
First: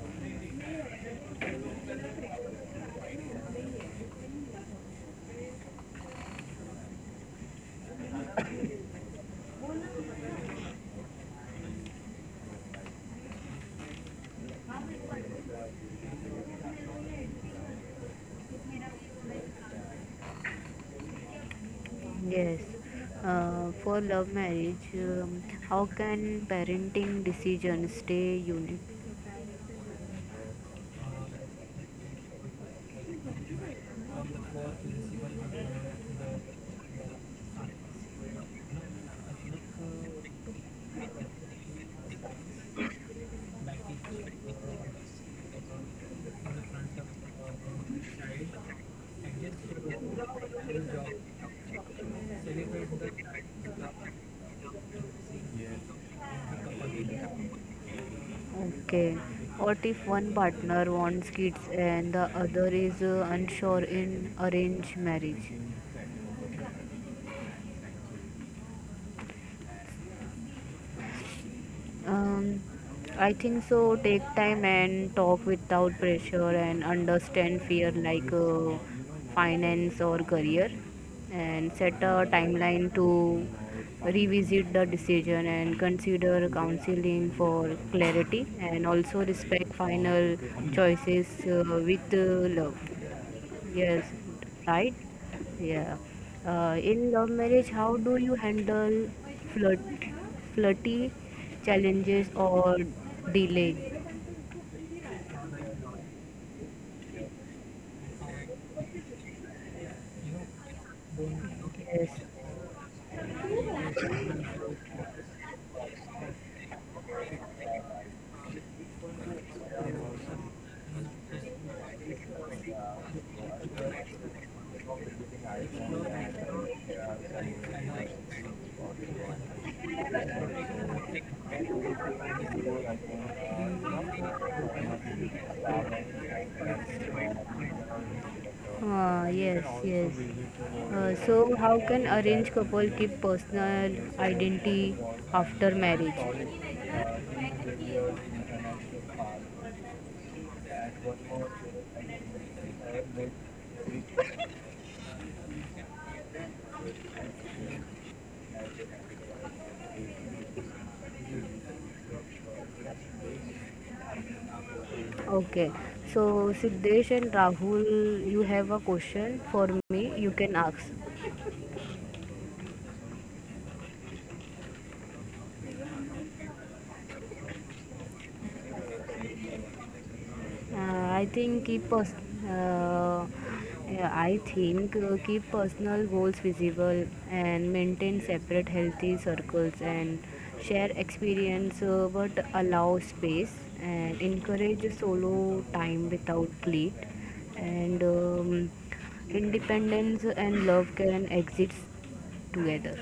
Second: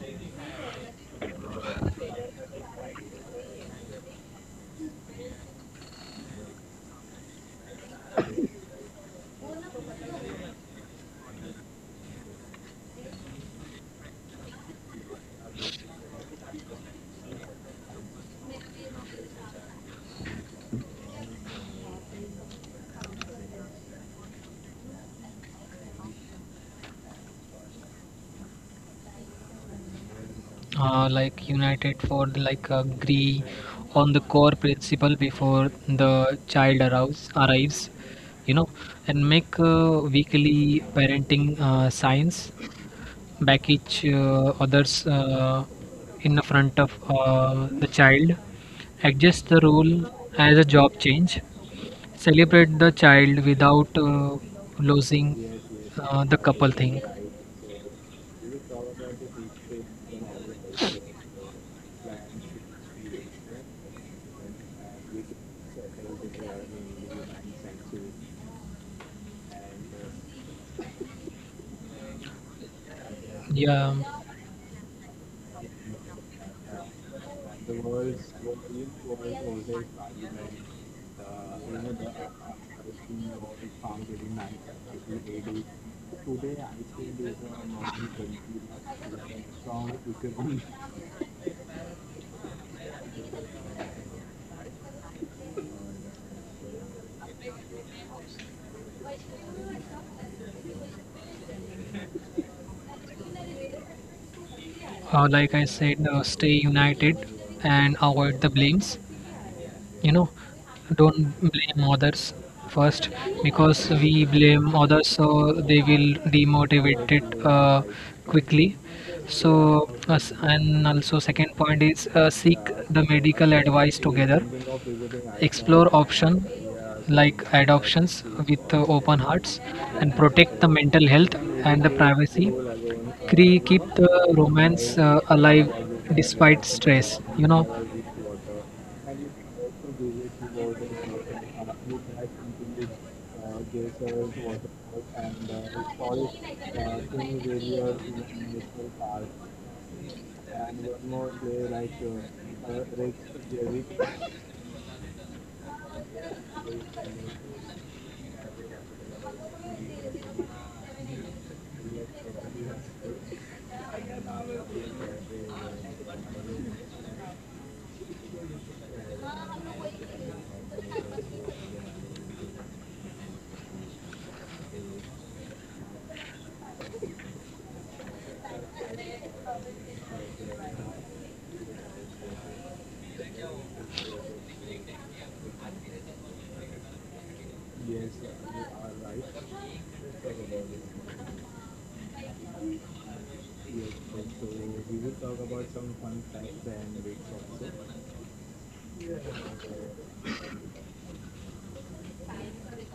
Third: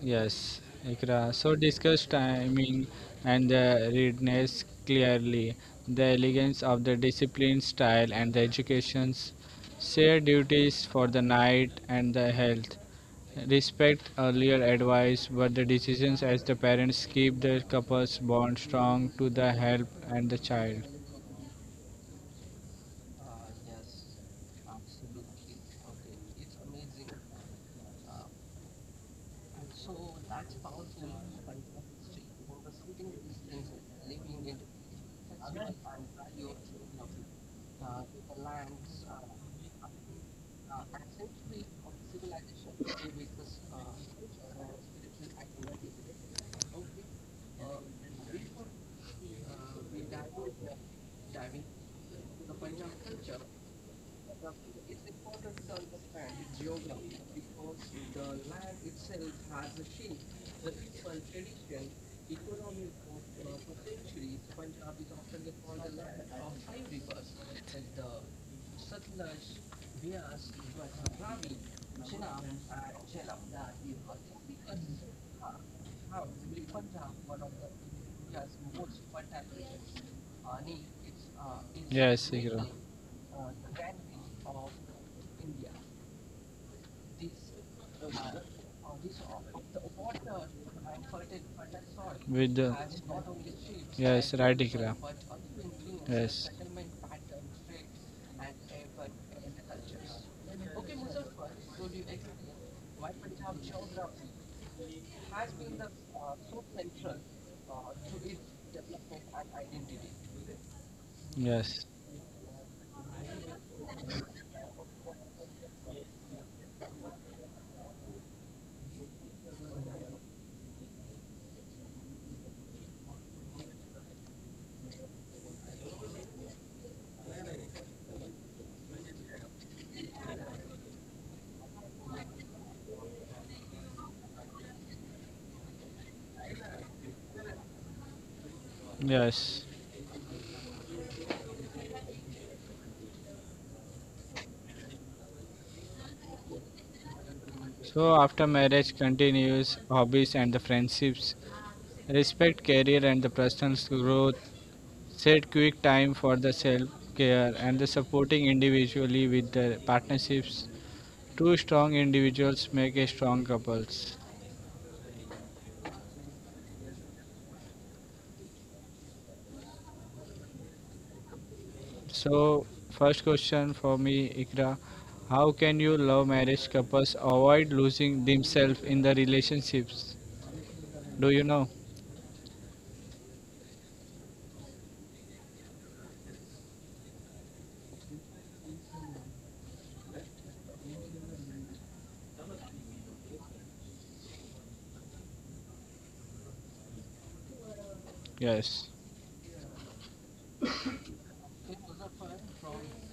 B: Yes, Ikra. So discuss timing and the readiness clearly, the elegance of the discipline style and the educations, share duties for the night and the health. Respect earlier advice, but the decisions as the parents keep the couple's bond strong to the help and the child.
A: Yes. For love marriage, how can parenting decisions stay unique?
C: Like united for the, like agree on the core principle before the child arrives, you know, and make weekly parenting signs, back each others in the front of the child, adjust the rule as a job change, celebrate the child without losing the couple thing.
A: Okay. What if one partner wants kids and the other is unsure in arranged marriage? Um, I think
C: Yeah.
A: so. Take time and talk without pressure and understand fear like finance or career and set
B: Yes,
A: a
B: Ikra.
A: timeline to revisit the decision and consider counseling for clarity and also respect final choices with
B: With the
A: love. Yes,
B: yes, right, Ikra.
A: right? Yeah.
B: Yes.
A: In love marriage, how do you handle flirt, flirty challenges or delay?
C: Like I said, stay united and avoid the blames. You know, don't
B: Yes,
C: blame
A: Yes.
C: others first, because we blame others, so they will demotivate it quickly. So, us, and also second point is seek the medical advice together. Explore option like adoptions with open hearts, and protect the mental health and the privacy. Keep the romance alive despite stress, you know.
A: Yes,
B: yes.
A: yes. So, how can arranged couple keep personal identity after marriage?
B: So after marriage continues hobbies and the friendships, respect career and the personal growth, set quick time for the self care and the supporting individually with the partnerships. Two strong individuals make a strong couples.
A: Okay. So, Siddesh and Rahul, you have a question for me. You can ask.
B: So first question for me, Ikra, how can you love marriage couples avoid losing themselves in the relationships? Do
A: I
B: you know?
A: think keep pers- uh, yeah, I think keep personal goals visible and maintain separate healthy circles and share experience but allow space and encourage solo time without guilt and
B: Yes.
A: independence and love can exist together.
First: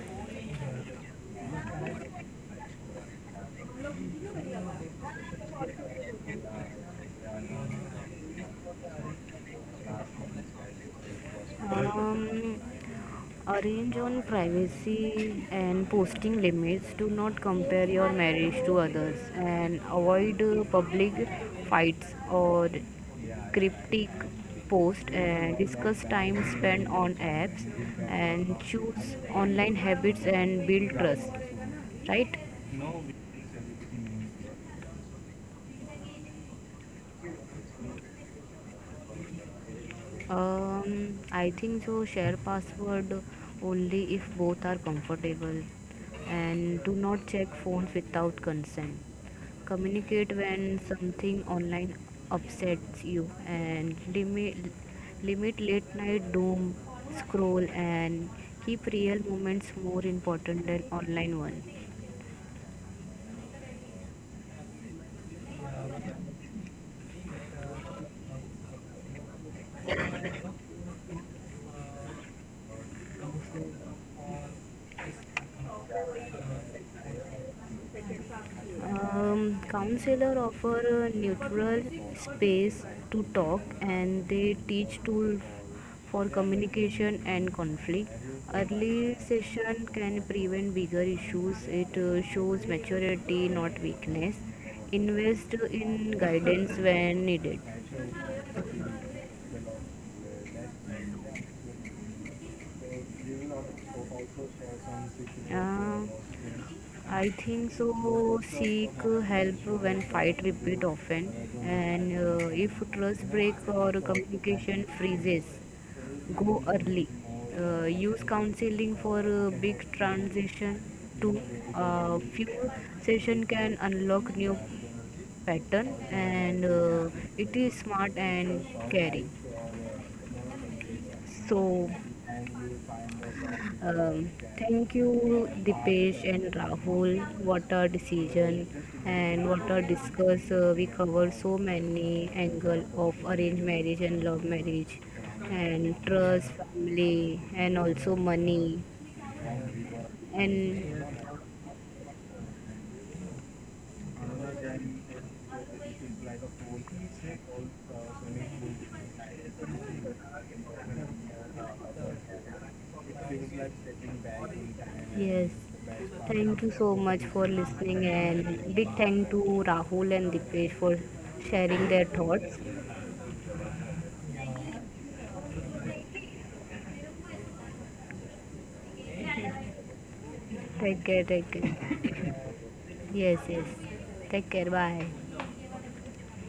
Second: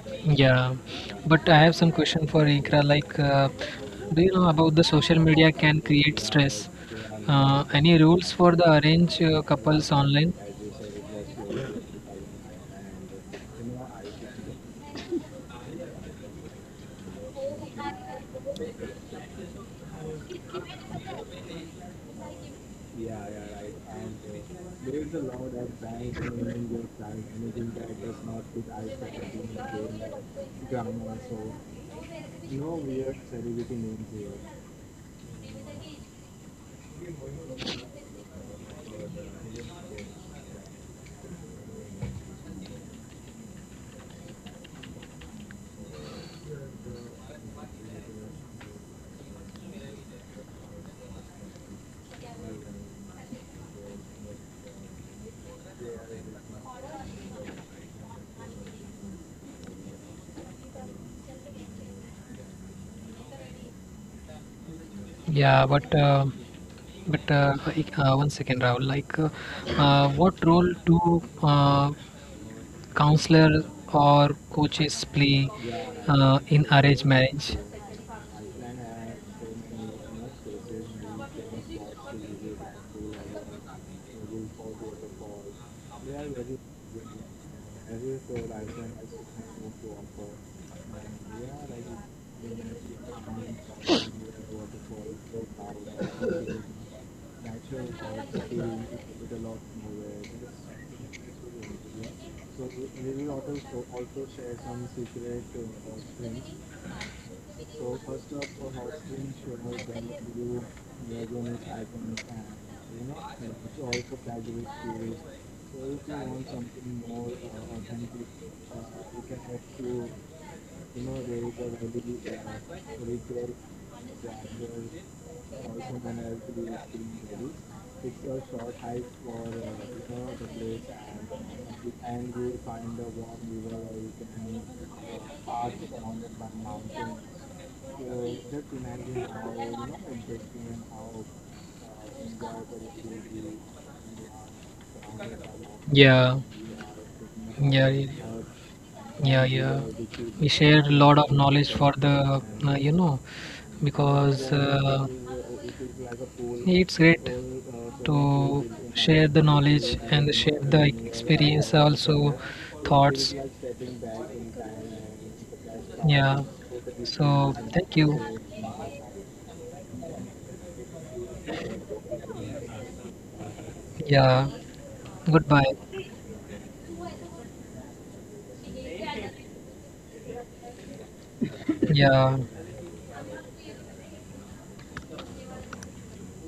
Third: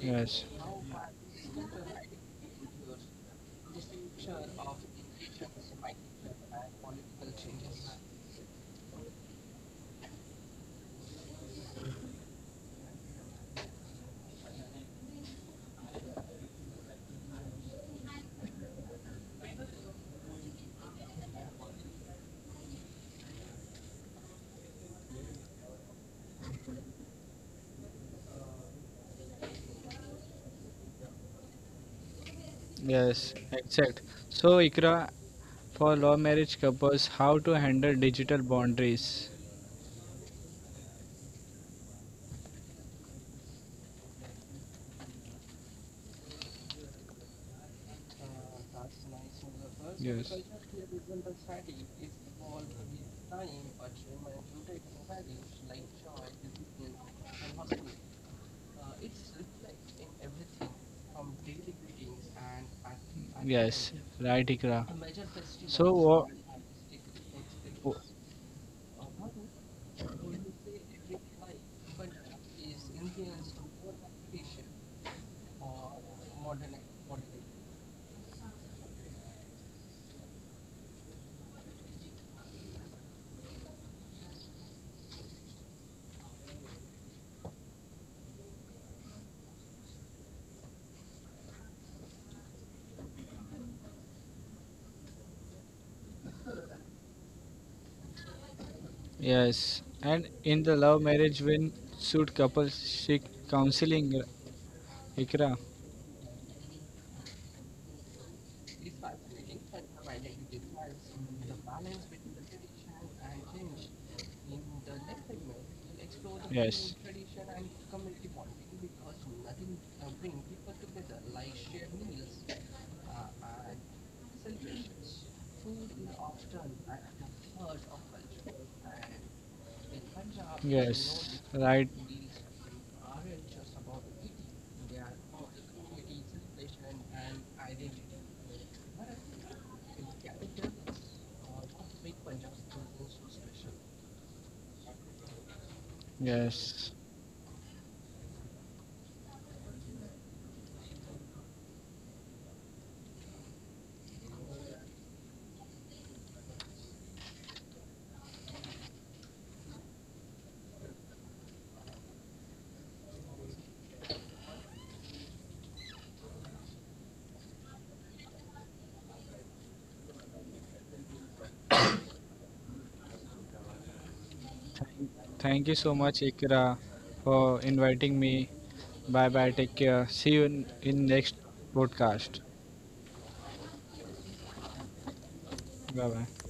B: Yes.
C: Yeah, but I have some question for Ikra. Like, do you know about the social media can create stress? Any rules for the arranged couples online?
A: Um, Arrange on privacy and posting limits. Do not compare your marriage to others and avoid public fights or cryptic posts. And discuss time spent on apps and choose online habits and build trust. Right?
B: Yes, exact. So, Ikra, for law marriage couples, how to handle digital boundaries?
A: I think so. Share password only if both are comfortable, and do not check phones without consent.
B: Yes.
A: Communicate when something online upsets you, and limit late night doom scroll, and keep real moments more important than online one.
B: Architecture right, Ikra.
C: Yeah,
B: wha-
C: one
B: Expressions.
C: second, Rahul. Like, what role do counselor or coaches play in arranged marriage?
A: Counselor offer a neutral space to talk and they teach tools for communication and conflict. Early session can prevent bigger issues. It shows maturity, not weakness. Invest in guidance when needed.
B: Yes, and in the love marriage, when should couples seek counseling, Ikra?
A: Uh, I think so. Seek help when fight repeat often, and if trust breaks or communication freezes, go early. Use counseling for big transition. To Few session can unlock new pattern, and it is smart and caring.
B: Yes,
A: So,
B: right.
A: um, thank you, Dipesh and Rahul. What a decision and what a discuss. We covered so many angle of arranged marriage and love marriage, and
C: Yeah,
A: trust,
B: Yes.
A: family, and
C: yeah, yeah,
A: also
C: yeah.
A: money.
C: Yeah, yeah. We shared a
A: And
C: lot of knowledge for the, you know, because it's great to share the knowledge and share the experience, also thoughts.
A: yes,
C: Yeah.
A: thank you so much for
C: So thank
A: listening.
C: you.
A: And big thank to Rahul and Dipesh for sharing their thoughts.
C: Yeah.
B: Thank you
C: Goodbye.
B: so much, Ikra, for inviting me. Bye bye. Take care. See you in,
A: Take care.
B: next
A: Take care.
C: Yeah.
B: podcast.
A: Yes. Yes. Take care. Bye.
B: Bye bye.